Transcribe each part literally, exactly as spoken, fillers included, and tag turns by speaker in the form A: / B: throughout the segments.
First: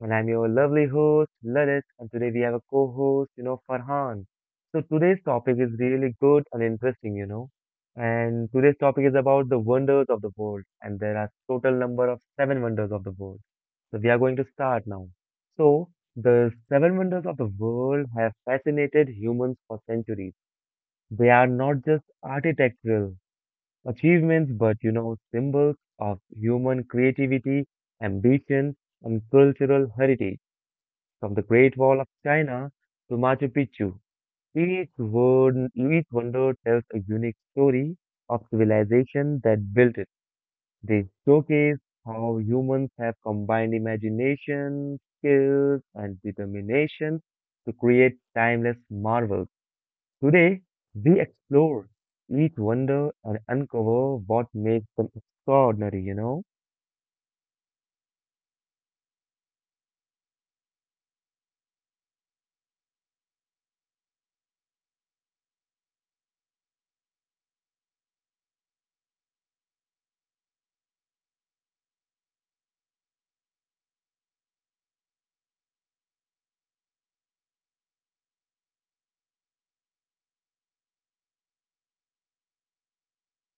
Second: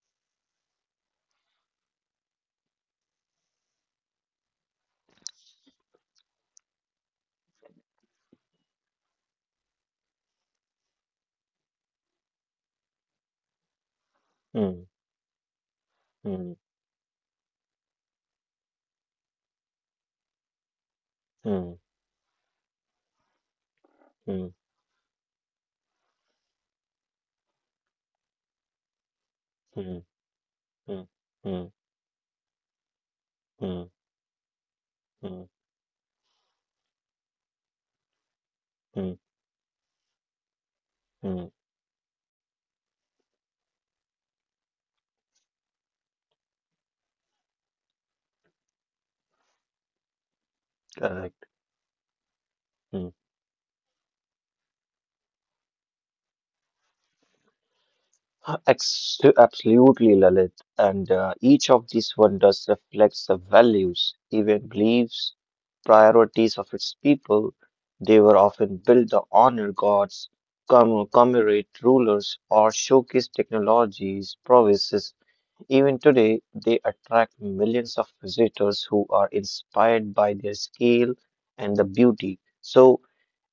A: and I'm your lovely host, Lalit, and today we have a co-host, you know, Farhan. So today's topic is really good and interesting, you know. And today's topic is about the wonders of the world, and there are total number of seven wonders of the world. So we are going to start now. So the seven wonders of the world have fascinated humans for centuries. They are not just architectural, achievements, but you know, symbols of human creativity, ambition, and cultural heritage. From the
B: うんうんうんうんうんうんうんうんうんうんうんCorrect.
A: Great Wall of China to Machu Picchu, each word, each wonder tells a unique story of civilization that built it. They showcase how humans have combined imagination, skills, and determination to create timeless marvels. Today, we explore each
B: Mm.
A: wonder and uncover what makes them extraordinary, you know?
B: Uh, ex- Absolutely, Lalit. And uh, each of these wonders reflects the values, even beliefs, priorities of its people. They were often built to honor gods, commem- commemorate rulers, or showcase technologies, prowess. Even today, they attract millions of visitors who are inspired by their scale and the beauty. So,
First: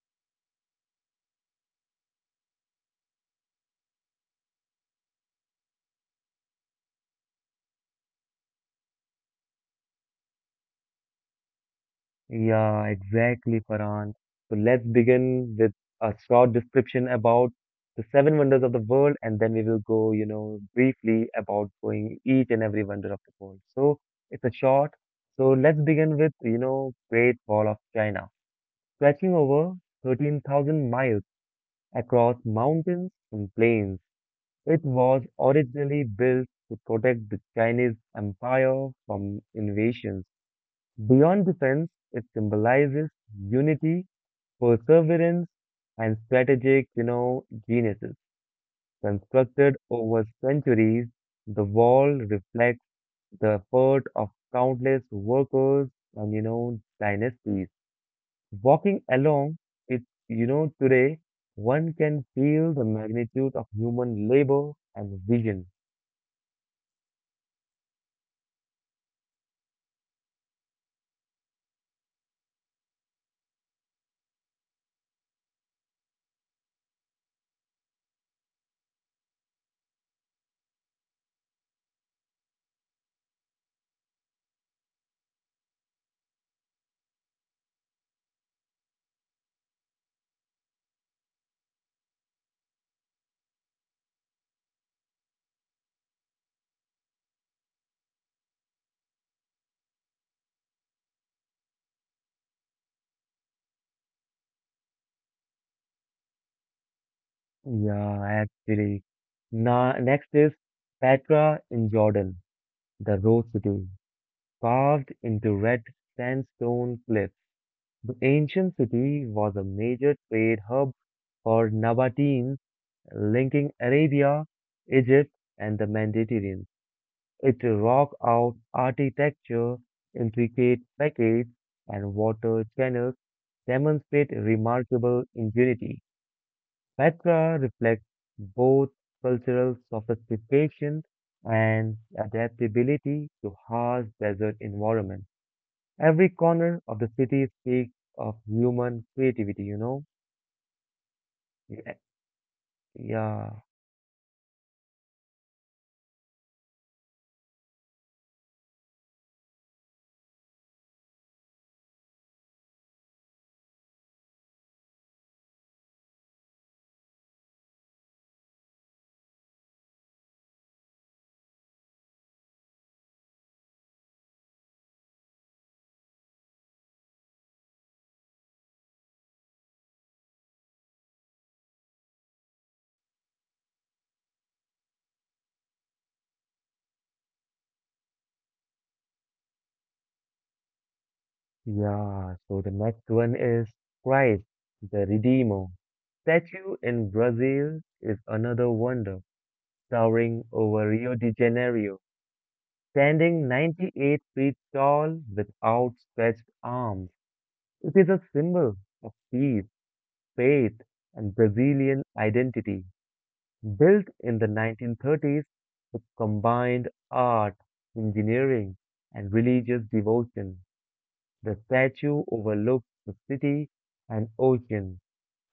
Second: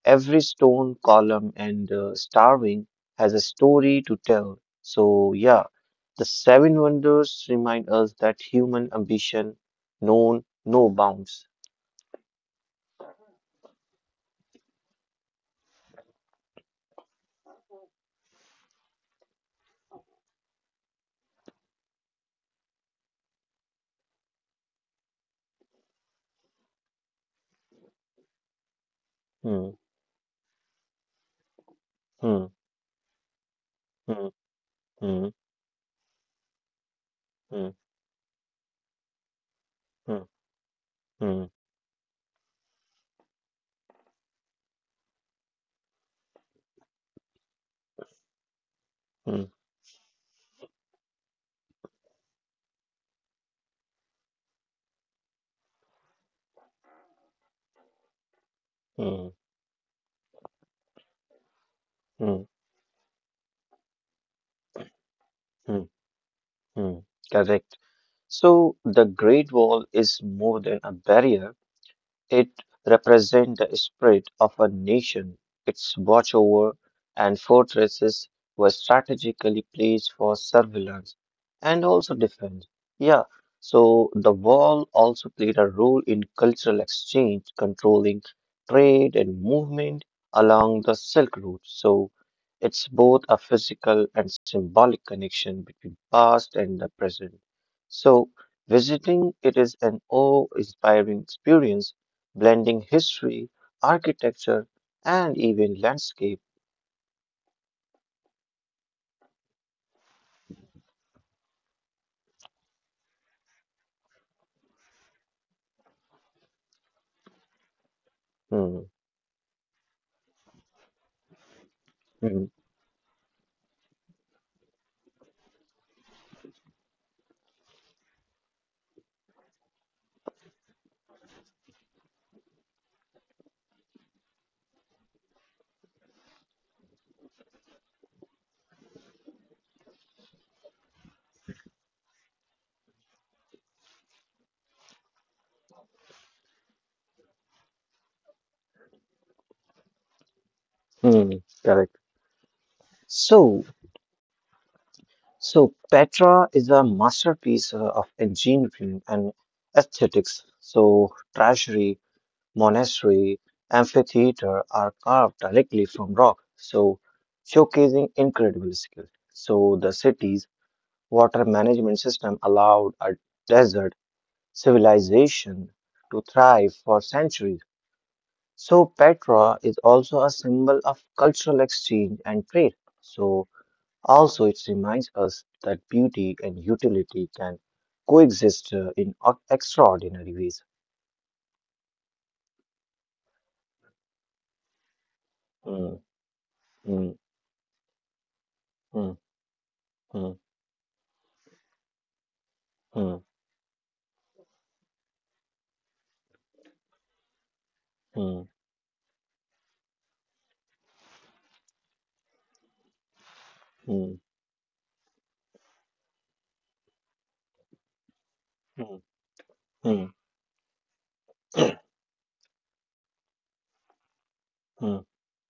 B: every stone, column, and uh, starving has a story to tell. So, yeah, the seven wonders remind us that human ambition known no bounds.
A: Yeah, exactly, Farhan. So let's begin with a short description about the seven wonders of the world, and then we will go, you know, briefly about going each and every wonder of the world. So it's a short. So let's begin with, you know, Great Wall of China, stretching over
B: Hmm,
A: thirteen thousand miles across
B: hmm,
A: mountains and plains.
B: hmm,
A: It was
B: hmm,
A: originally built to protect the
B: hmm,
A: Chinese Empire from invasions.
B: hmm,
A: Beyond
B: hmm,
A: defense, it symbolizes unity, perseverance, and strategic, you know, geniuses.
B: hmm,
A: Constructed over centuries, the wall reflects the effort of countless workers and, you know, dynasties. Walking
B: hmm,
A: along it, you know, today, one can
B: hmm,
A: feel the magnitude of human labor and vision.
B: hmm, hmm. Correct. So, the Great Wall is more than a barrier. It represents the spirit of a nation. Its watchover and fortresses were strategically placed for surveillance and also defense. Yeah, so the wall also played a role in cultural exchange, controlling trade and movement along the Silk Route. So it's both a physical and symbolic connection between past and the present. So visiting it is an awe-inspiring experience blending history, architecture, and even landscape.
A: Yeah, actually. Na next is Petra in Jordan, the Rose City, carved into red sandstone cliffs. The ancient
B: Hmm,
A: city was a major trade hub for
B: hmm,
A: Nabateans, linking Arabia, Egypt, and the Mediterranean. Its rock out architecture, intricate facades, and water channels demonstrate remarkable ingenuity. Petra reflects both cultural sophistication and adaptability to harsh desert environments. Every corner of the city speaks of human creativity, you know?
B: hmm,
A: Yeah,
B: correct.
A: yeah.
B: So, so Petra is a masterpiece uh, of engineering and aesthetics. So, treasury, monastery, amphitheater are carved directly from rock. So, showcasing incredible skill. So, the city's water management system allowed a desert civilization to thrive for centuries. So Petra is also a symbol of cultural exchange and trade. So also it reminds us that beauty and utility can coexist uh, in o- extraordinary ways.
A: yeah. So the next one is Christ, the Redeemer.
B: Hmm,
A: Statue in
B: hmm,
A: Brazil is another wonder,
B: hmm,
A: towering
B: hmm,
A: over Rio de Janeiro,
B: hmm,
A: standing ninety-eight feet tall with outstretched arms. It is a
B: hmm,
A: symbol of peace, faith, and Brazilian identity, built
B: hmm,
A: in the nineteen thirties with combined art, engineering, and religious
B: hmm, hmm,
A: devotion. The
B: hmm,
A: statue overlooks the city and ocean,
B: hmm,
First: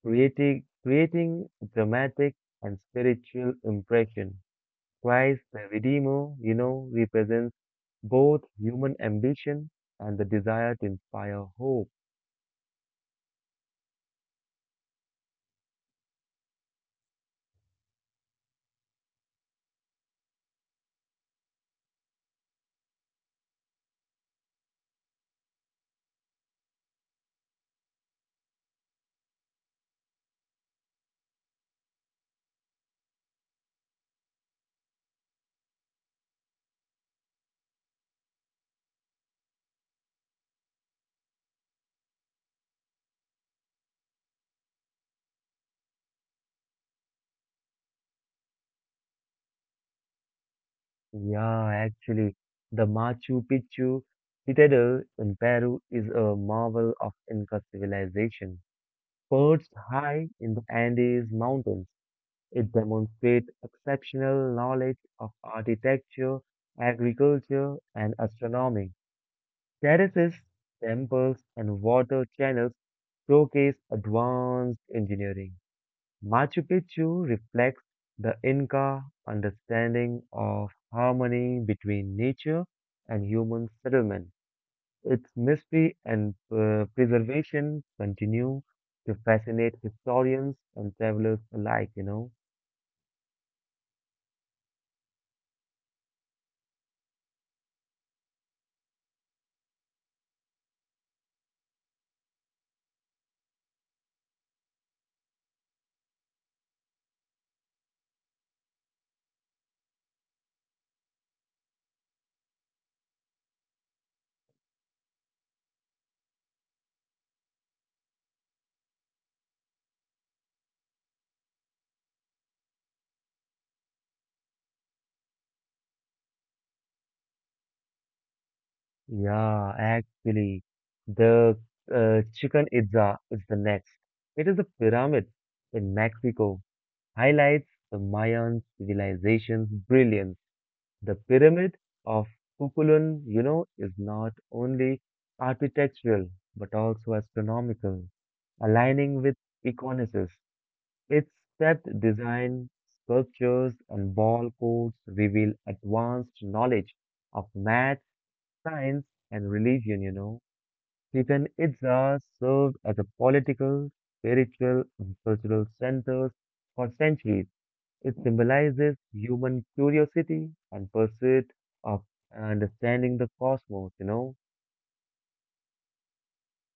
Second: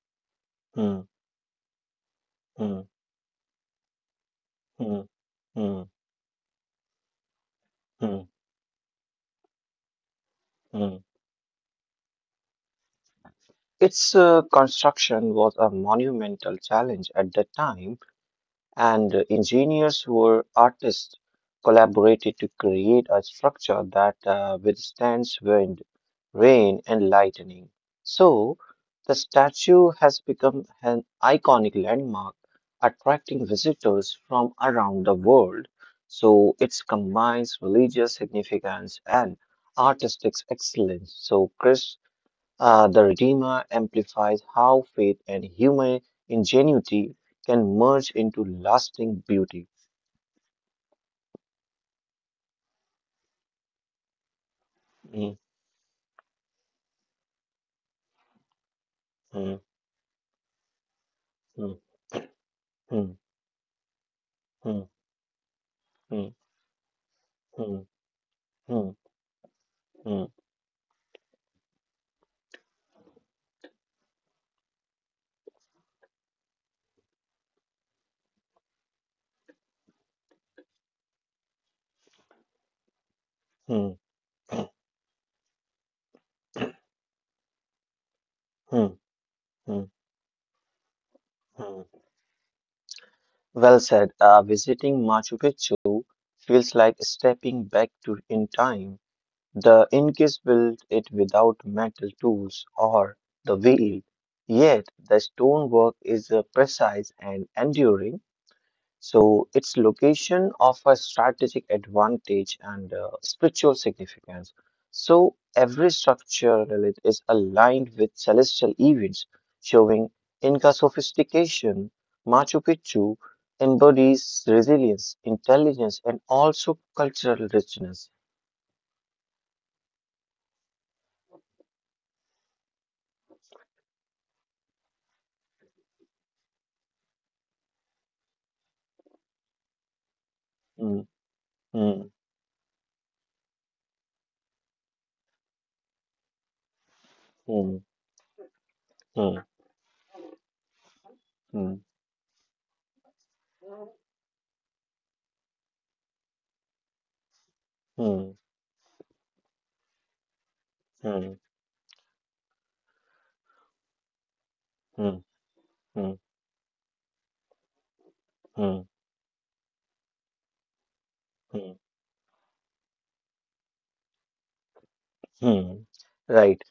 A: creating,
B: hmm,
A: creating a dramatic and
B: hmm,
A: spiritual impression.
B: hmm,
A: Christ the
B: hmm,
A: Redeemer, you know, represents
B: hmm.
A: both human ambition and the desire to
B: hmm.
A: inspire hope.
B: Its uh, construction was a monumental challenge at that time, and engineers who were artists collaborated to create a structure that uh, withstands wind, rain, and lightning. So, the statue has become an iconic landmark, attracting visitors from around the world. So, it combines religious significance and artistic excellence. So, Chris, uh, the Redeemer amplifies how faith and human ingenuity can merge into lasting beauty.
A: Yeah, actually, the Machu Picchu citadel in
B: Mm,
A: Peru is a marvel of Inca civilization.
B: mm,
A: Perched high in the Andes
B: mm,
A: Mountains, it
B: mm,
A: demonstrates exceptional
B: mm,
A: knowledge of
B: mm,
A: architecture,
B: mm,
A: agriculture,
B: mm,
A: and astronomy.
B: mm, mm,
A: Terraces, temples, and water channels showcase advanced engineering. Machu Picchu reflects the Inca understanding of harmony between nature and human
B: mm,
A: settlement. Its mystery and uh, preservation continue
B: mm,
A: to fascinate
B: mm,
A: historians and travelers
B: mm.
A: alike, you know.
B: Well said. Uh, visiting Machu Picchu feels like stepping back to in time. The Incas built it without metal tools or the wheel, yet the stonework is uh, precise and enduring. So its location offers strategic advantage and uh, spiritual significance. So every structure relic is aligned with celestial events, showing Inca sophistication. Machu Picchu embodies resilience, intelligence, and also cultural richness.
A: Yeah, actually, the uh, Chichen Itza is the next. It is a pyramid in Mexico, highlights the Mayan civilization's brilliance.
B: Hmm,
A: The pyramid
B: hmm,
A: of Kukulun, you know, is not only architectural but also
B: hmm,
A: astronomical, aligning with
B: hmm,
A: Econosis. Its
B: hmm,
A: stepped design, sculptures, and ball codes reveal advanced knowledge of math,
B: hmm,
A: science, and religion, you know.
B: hmm,
A: Chichen Itza served as a political, spiritual, and
B: hmm,
A: cultural
B: hmm,
A: centers for centuries. It
B: hmm,
A: symbolizes human curiosity and pursuit
B: hmm,
A: of understanding the cosmos, you know.
B: hmm. Right.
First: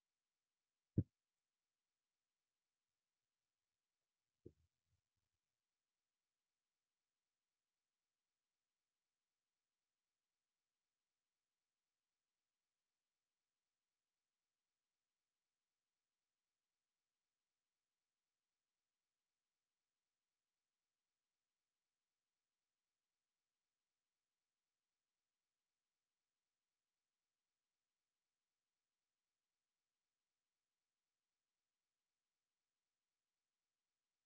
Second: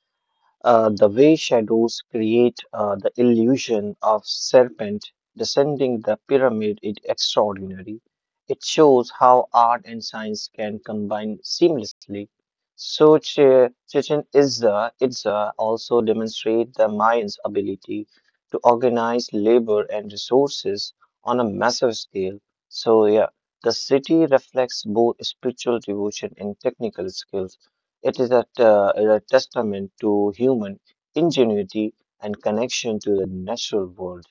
B: Uh, the way shadows create uh, the illusion of serpent descending the pyramid is extraordinary. It shows how art and science can combine seamlessly. So Ch- Chichen Itza, Itza also demonstrate the Mayans' ability to organize labor and resources on a massive scale. So yeah, the city reflects both spiritual devotion and technical skills. It is a, t- a testament to human ingenuity and connection to the natural world.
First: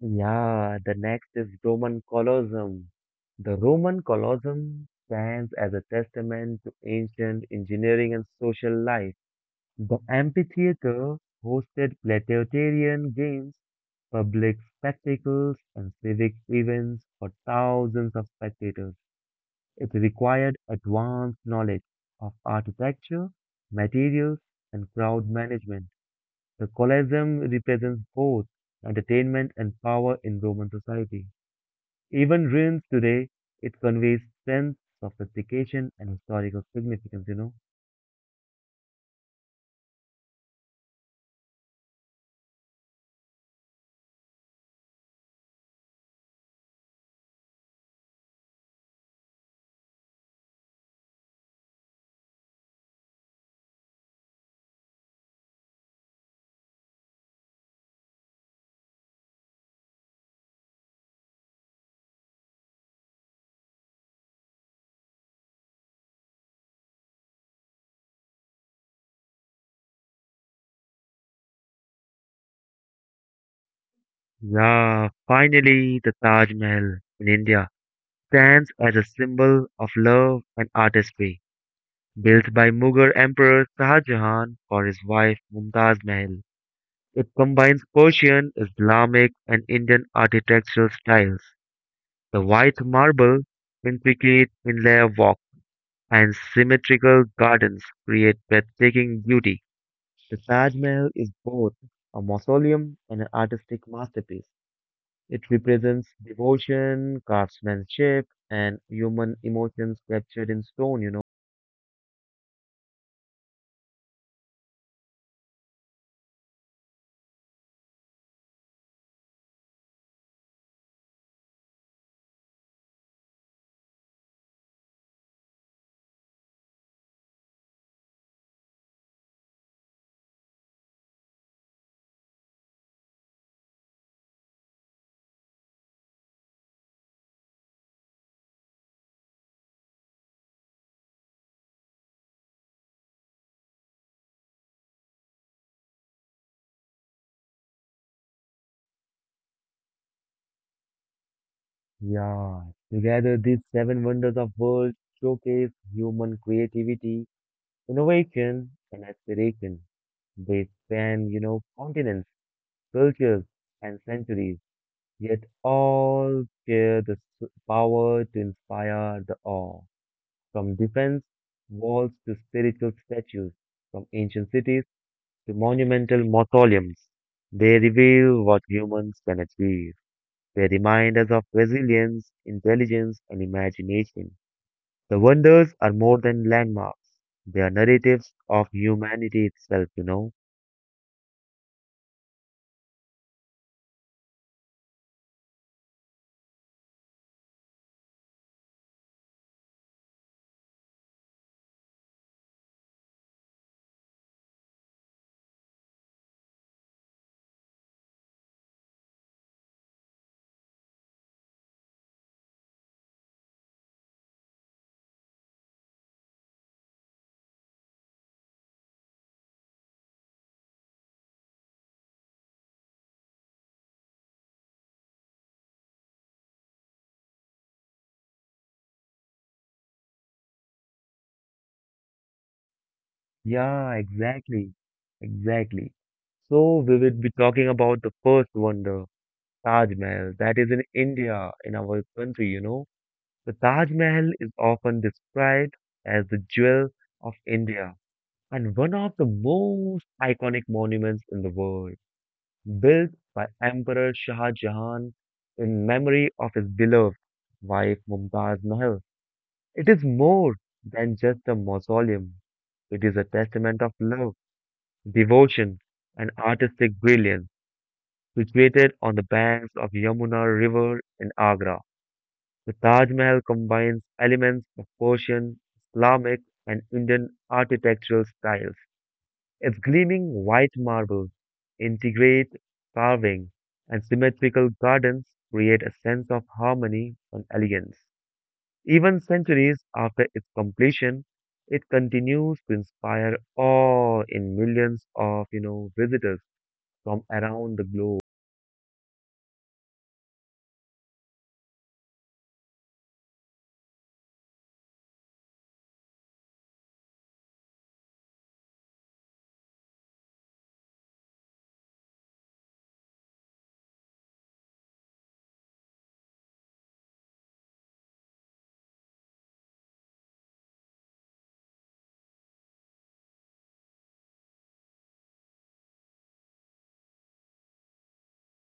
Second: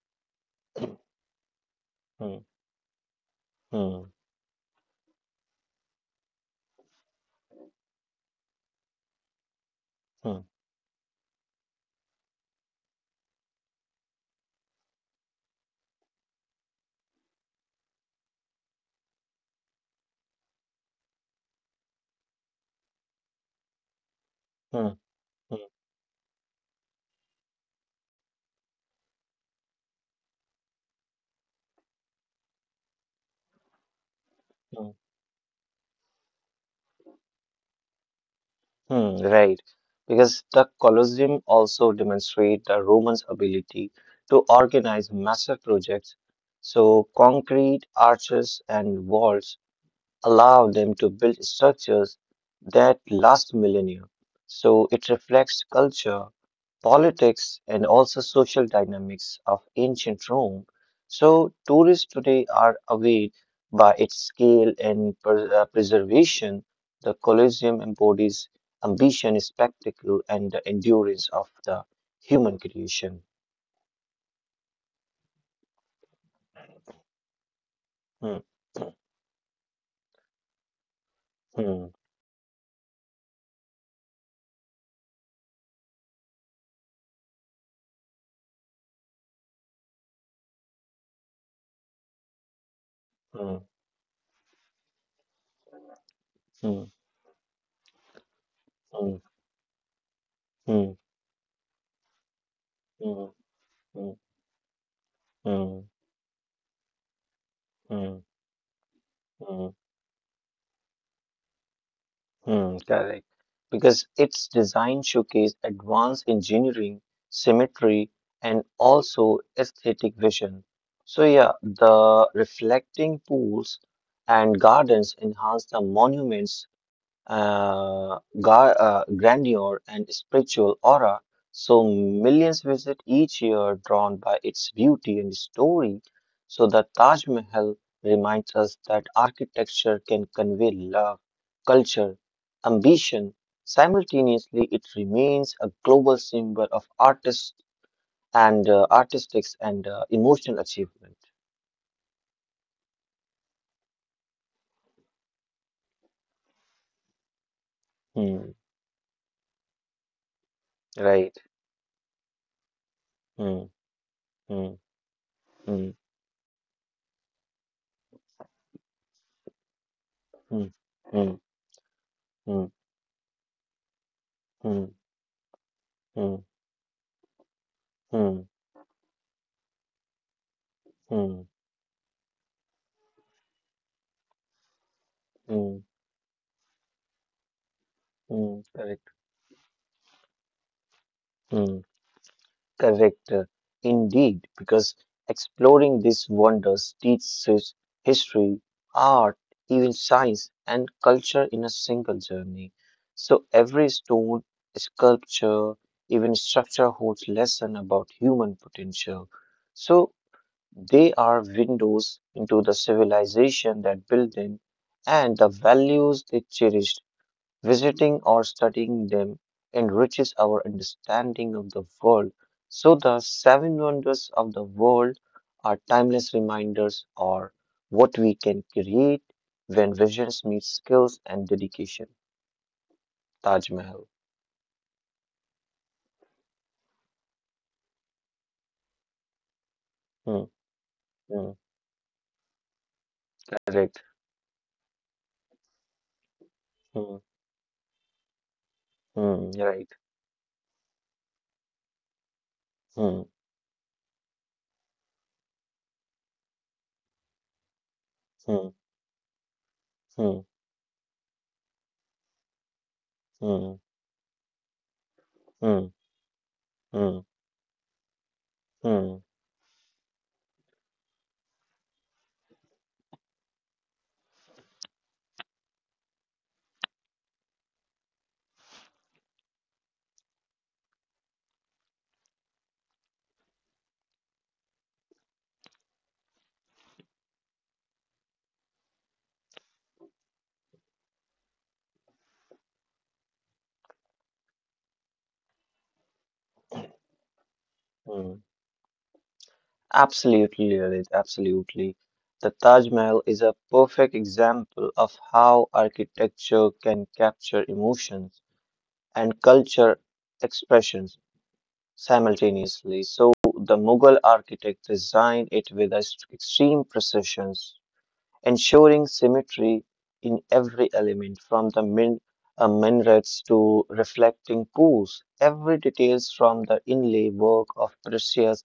A: Yeah, the next is Roman
B: Hmm,
A: Colosseum. The Roman
B: hmm,
A: Colosseum stands as a testament to ancient engineering and social life. The
B: hmm,
A: amphitheater hosted gladiatorian games, public spectacles, and civic events for thousands of spectators. It required advanced knowledge of architecture, materials, and
B: hmm,
A: crowd
B: hmm,
A: management. The Colosseum represents both entertainment and power in Roman society. Even ruins today, it conveys sense,
B: hmm,
A: sophistication, and historical significance, you know.
B: hmm, Right, because the Colosseum also demonstrate the Romans' ability to organize massive projects. So concrete arches and walls allow them to build structures that last millennia. So it reflects culture politics, and also social dynamics of ancient Rome. So, tourists today are awed by its scale and per- uh, preservation. The Colosseum embodies ambition, spectacle, and the endurance of the human creation.
A: Yeah, finally, the Taj Mahal in India
B: Hmm,
A: stands as a symbol of love and artistry.
B: hmm,
A: Built by Mughal Emperor Shah Jahan for his wife Mumtaz Mahal. It combines Persian, Islamic, and Indian architectural styles. The white marble,
B: hmm,
A: intricate inlay walk, and
B: hmm,
A: symmetrical gardens create breathtaking
B: hmm,
A: beauty. The Taj
B: hmm,
A: Mahal is both a mausoleum and an
B: hmm,
A: artistic
B: hmm,
A: masterpiece. It
B: hmm, hmm,
A: represents devotion, craftsmanship,
B: hmm,
A: and human
B: hmm.
A: emotions captured in stone, you know.
B: Hmm, correct. Because its design showcased advanced engineering, symmetry, and also aesthetic vision. So yeah, the reflecting pools and gardens enhance the monument's uh, ga- uh, grandeur and spiritual aura. So millions visit each year, drawn by its beauty and story. So the Taj Mahal reminds us that architecture can convey love, culture, ambition. Simultaneously, it remains a global symbol of artists and uh, artistics and uh, emotional achievement.
A: Yeah, together these seven wonders of world showcase human creativity,
B: Hmm,
A: Innovation and aspiration, they span, you
B: right.
A: know, continents, cultures,
B: Hmm,
A: and centuries,
B: hmm,
A: yet
B: hmm,
A: all share the s- power to inspire the awe.
B: hmm,
A: From defense
B: hmm,
A: walls to
B: hmm,
A: spiritual statues, from ancient cities
B: hmm,
A: to monumental
B: hmm.
A: mausoleums, they reveal
B: hmm.
A: what humans can achieve. They remind us
B: Mm,
A: of resilience, intelligence, and imagination. The wonders
B: mm,
A: are more than landmarks. They are narratives
B: mm,
A: of
B: correct.
A: humanity itself, you know.
B: Mm, correct. uh, Indeed, because exploring these wonders teaches history, art, even science and culture in a single journey. So every stone, sculpture, even structure holds lesson about human potential. So they are windows into the civilization that built them and the values they cherished. Visiting or studying them enriches our understanding of the world. So, the seven wonders of the world are timeless reminders or what we can create when visions meet skills and dedication. Taj
A: Yeah,
B: Mahal.
A: exactly. Exactly. So we will be talking about the first wonder, Taj Mahal, that
B: Hmm,
A: is in India,
B: hmm,
A: in our country, you know. The Taj
B: correct.
A: Mahal is often described as the jewel of
B: Hmm,
A: India and one of the
B: hmm, right.
A: most iconic monuments in the world, built
B: Hmm,
A: by Emperor Shah Jahan in memory of his beloved wife Mumtaz
B: hmm,
A: Mahal. It is more
B: hmm,
A: than just a mausoleum. It is a testament
B: hmm,
A: of love, devotion,
B: hmm,
A: and artistic
B: hmm,
A: brilliance. Situated on the
B: hmm,
A: banks of Yamuna River in Agra, the Taj Mahal combines elements of Persian, Islamic, and Indian architectural styles. Its gleaming white marble, intricate carving, and symmetrical gardens create a sense of harmony and elegance. Even centuries after its completion, it continues to inspire awe in millions of you know visitors from around the globe.
B: hmm. Absolutely, Lalit, absolutely. The Taj Mahal is a perfect example of how architecture can capture emotions and culture expressions simultaneously. So, the Mughal architect designed it with a s- extreme precision, ensuring symmetry in every element from the min uh, minarets to reflecting pools. Every details from the inlay work of precious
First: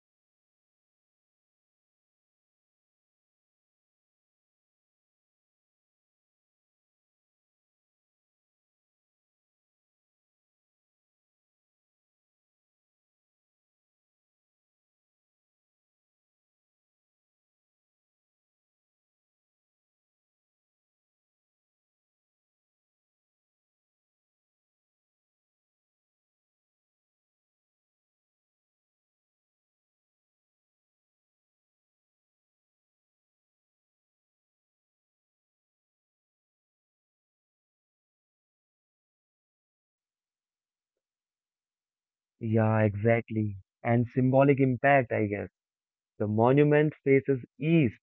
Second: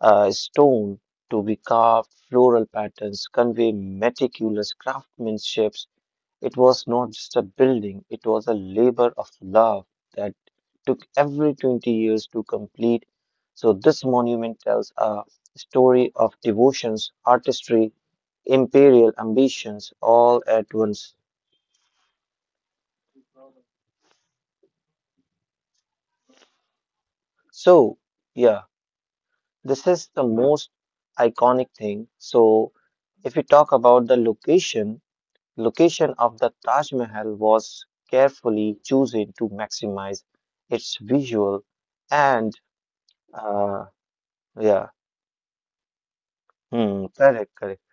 B: uh, stone to be carved, floral patterns convey meticulous craftsmanship. It was not just a building, it was a labor of love that took every twenty years to complete. So, this monument tells a story of devotions, artistry, imperial ambitions all at once. So, yeah, this is the most iconic thing. So, if we talk about the location, location of the Taj Mahal was carefully chosen to maximize its visual and
A: Yeah, exactly.
B: uh,
A: And symbolic
B: yeah,
A: impact, I guess. The monument
B: hmm,
A: faces
B: correct, correct.
A: east,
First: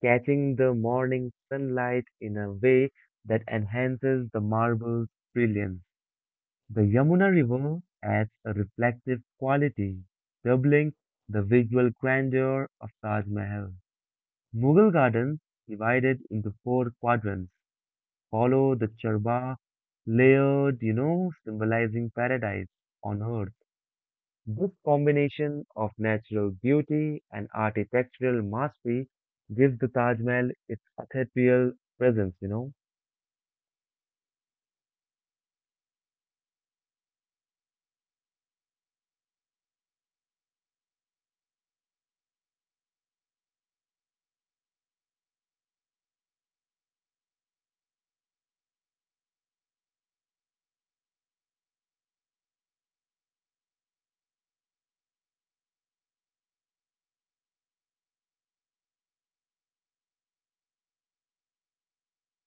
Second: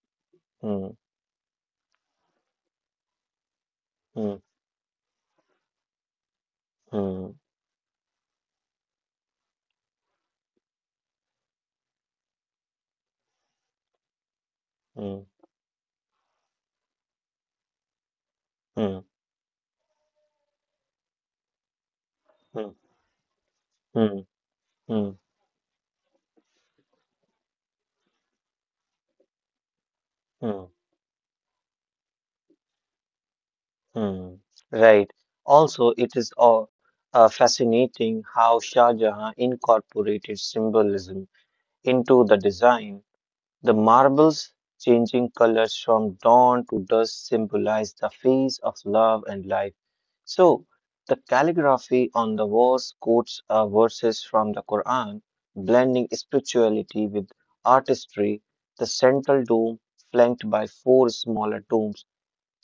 A: catching the
B: Hmm,
A: morning sunlight in a way that enhances
B: hmm,
A: the marble's brilliance. The
B: hmm,
A: Yamuna River adds a reflective quality, doubling the visual grandeur of Taj Mahal. Mughal
B: hmm,
A: gardens, divided into four quadrants, follow the
B: hmm,
A: charba layered, you know, symbolizing
B: hmm,
A: paradise on earth.
B: hmm,
A: This
B: hmm,
A: combination of natural beauty and architectural mastery gives the Taj Mahal
B: hmm,
A: its ethereal presence, you know.
B: hmm. Right. Also, it is all uh, fascinating how Shah Jahan incorporated symbolism into the design. The marbles changing colors from dawn to dusk symbolize the phase of love and life. So, the calligraphy on the walls quotes uh, verses from the Quran, blending spirituality with artistry. The central dome, flanked by four smaller domes,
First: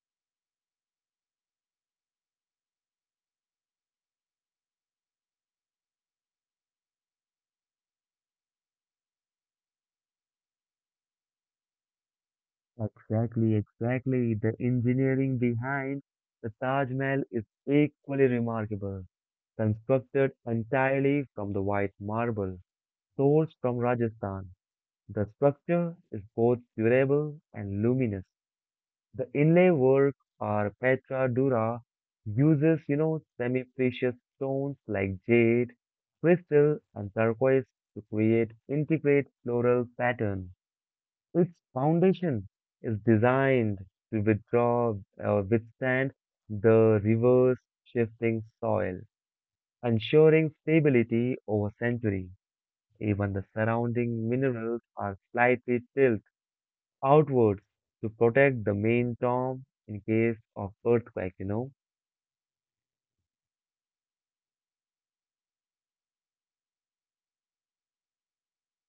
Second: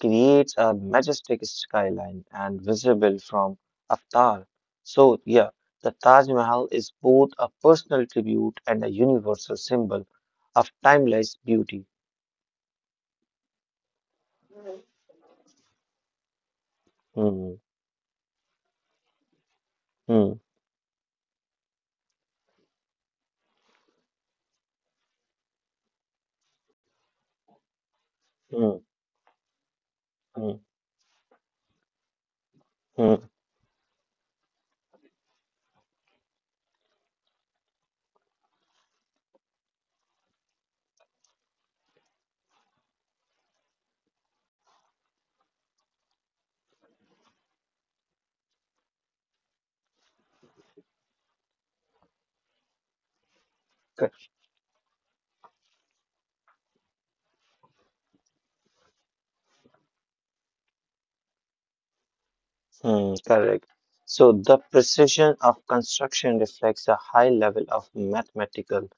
B: creates a majestic skyline and visible from afar. So, yeah, the Taj Mahal is both a personal tribute and a universal symbol of timeless beauty.
A: Exactly, exactly. The engineering behind the Taj Mahal is
B: Hmm,
A: equally remarkable,
B: hmm,
A: constructed entirely from the white marble sourced from Rajasthan. The structure is both durable and luminous,
B: hmm,
A: The inlay work
B: hmm,
A: or Petra Dura uses, you know,
B: hmm.
A: semi-precious stones like jade, crystal, and turquoise to create intricate floral pattern. Its foundation is designed to withdraw or withstand the reverse shifting soil, ensuring stability over centuries. Even the surrounding minerals are slightly tilted outwards to protect the main tomb in case of earthquake, you know?
B: Hmm, correct. So the precision of construction reflects a high level of mathematical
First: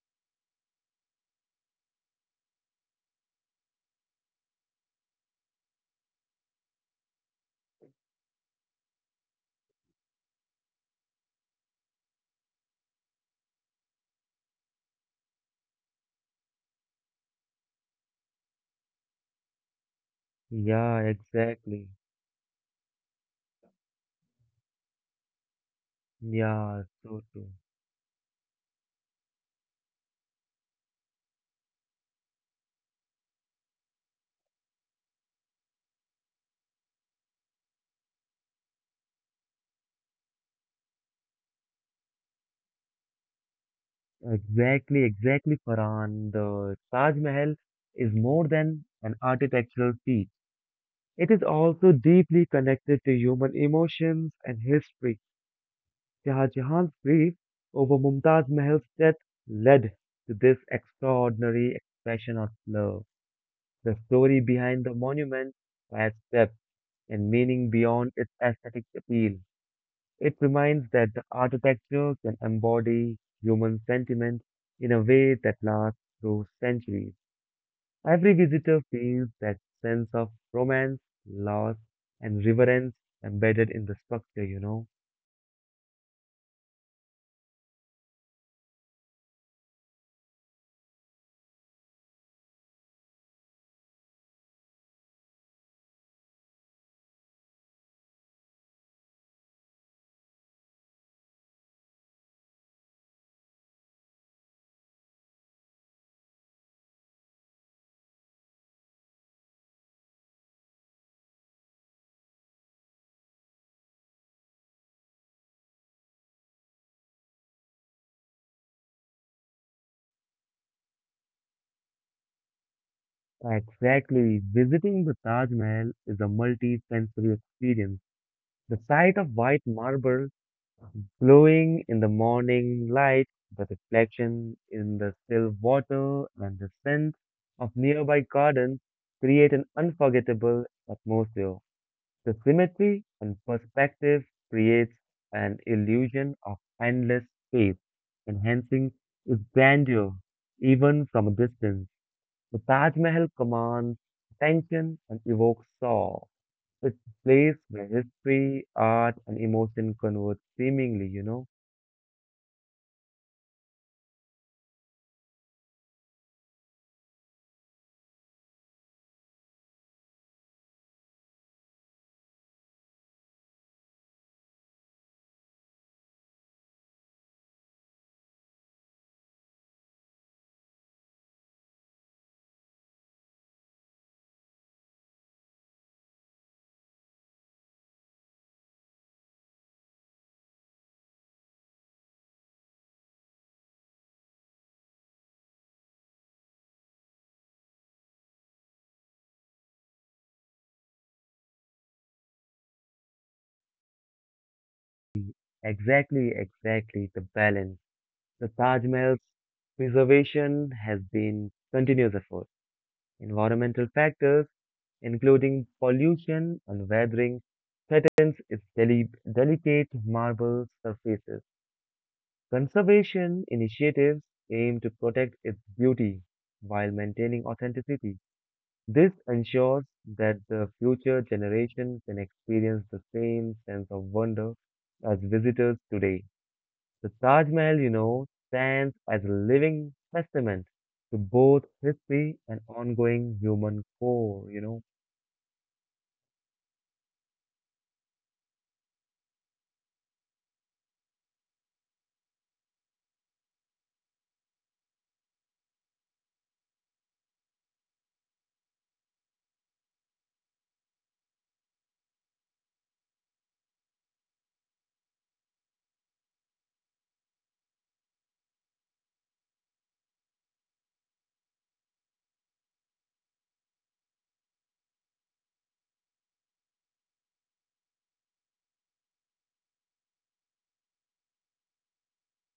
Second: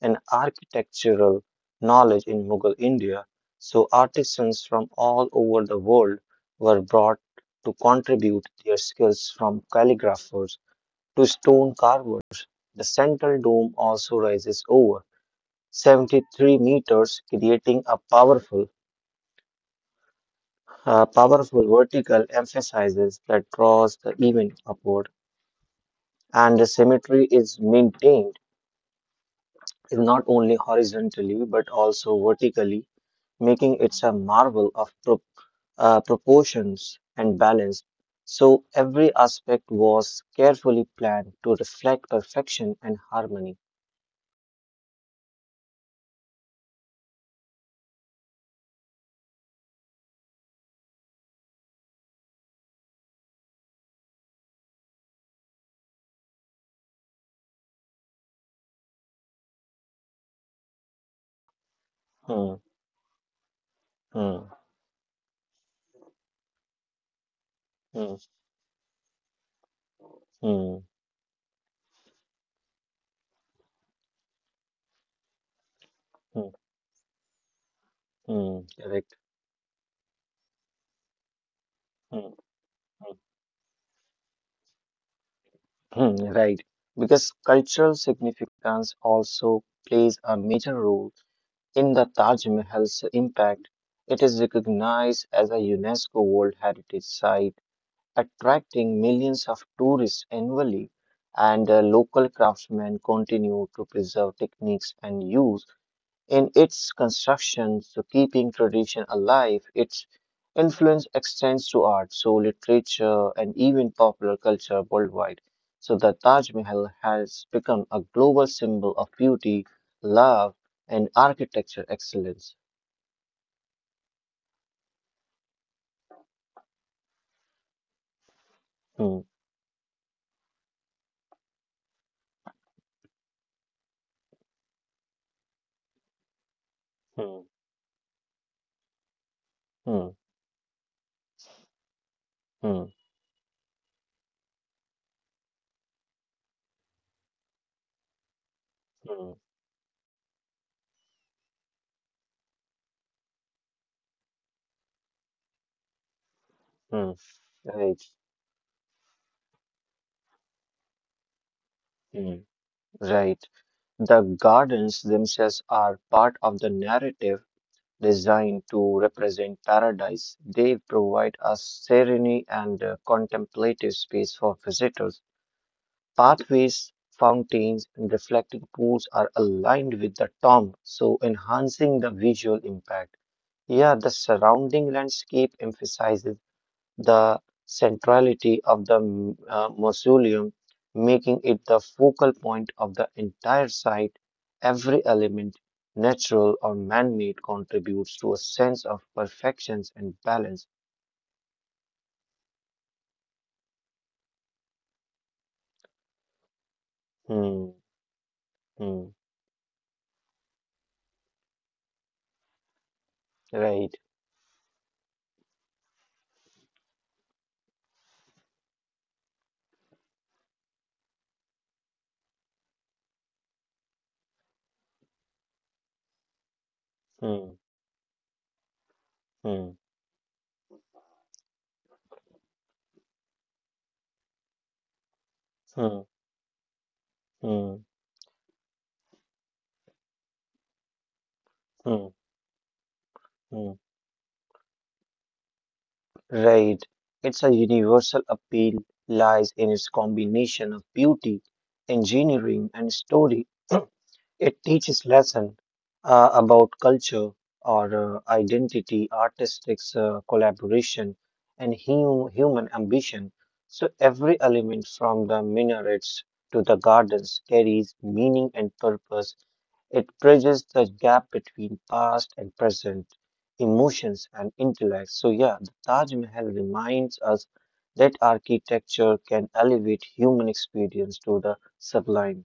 B: and architectural knowledge in Mughal India. So artisans from all over the world were brought to contribute their skills from calligraphers to stone carvers. The central dome also rises over seventy-three meters, creating a powerful, uh,
A: Yeah,
B: powerful
A: exactly.
B: vertical emphasis that draws the event upward. And the
A: Yeah,
B: symmetry
A: so true.
B: is maintained not only horizontally but also vertically, making it a marvel of pro- uh, proportions and balance. So every aspect was carefully planned to reflect perfection and harmony.
A: Exactly, exactly, Farhan. The Taj Mahal is more than an architectural feat. It is also deeply connected to human emotions and history. Shah Jahan's grief over Mumtaz Mahal's death led to this extraordinary expression
B: Hmm,
A: of love. The story
B: hmm,
A: behind the monument has depth and meaning
B: hmm,
A: beyond its aesthetic appeal. It
B: hmm,
A: reminds that the architecture can embody human sentiment in a way that lasts through
B: hmm,
A: centuries. Every
B: hmm,
A: visitor
B: correct.
A: feels that sense of romance, loss,
B: Hmm,
A: and reverence
B: hmm,
A: embedded in the structure, you know.
B: hmm, right. Because cultural significance also plays a major role in the Taj Mahal's impact. It is recognized as a UNESCO World Heritage Site, attracting millions of tourists annually, and uh, local craftsmen continue to preserve techniques and use in its construction, so keeping tradition alive. Its influence extends to art, so literature, and even popular culture worldwide. So the Taj Mahal has become a global symbol of beauty, love, and architecture excellence.
A: Exactly. Visiting the Taj Mahal is a multi sensory experience. The sight
B: Hmm,
A: of white marble glowing in the morning light, the reflection in the still water and the scent
B: hmm,
A: of nearby gardens create an
B: hmm,
A: unforgettable atmosphere. The
B: hmm,
A: symmetry and perspective creates an illusion of endless space, enhancing its
B: hmm,
A: grandeur even from a distance. The Taj Mahal commands attention and evokes awe. It's a
B: hmm,
A: place where
B: Right,
A: history, art, and emotion converge seemingly, you know.
B: hmm, right. The gardens themselves are part of the narrative designed to represent paradise. They provide a serene and uh, contemplative space for visitors. Pathways, fountains, and reflecting pools are aligned with the tomb, so enhancing the visual impact. Yeah, the surrounding landscape emphasizes the centrality of the m- uh, mausoleum, making it the focal point of the entire site. Every element, natural or man made, contributes to a sense of perfections and balance.
A: Exactly, exactly. The balance.
B: Hmm,
A: The Taj
B: hmm,
A: Mahal's preservation has been continuous effort. Environmental
B: right.
A: factors, including pollution and weathering, threatens its deli- delicate marble surfaces. Conservation initiatives aim to protect its beauty while maintaining
B: Hmm,
A: authenticity. This
B: hmm,
A: ensures that the future generation can experience the same sense of wonder as visitors
B: hmm,
A: today. The Taj Mahal, you
B: hmm,
A: know, stands as a living testament to both
B: hmm,
A: history and ongoing
B: hmm.
A: human core, you know.
B: Right. It's a universal appeal lies in its combination of beauty, engineering, and story. It teaches lesson uh, about culture or uh, identity, artistic uh, collaboration, and hum human ambition. So every element from the minarets to the gardens carries meaning and purpose. It bridges the gap between past and present, emotions and intellect. So yeah, the Taj Mahal reminds us that architecture can elevate human experience to the sublime.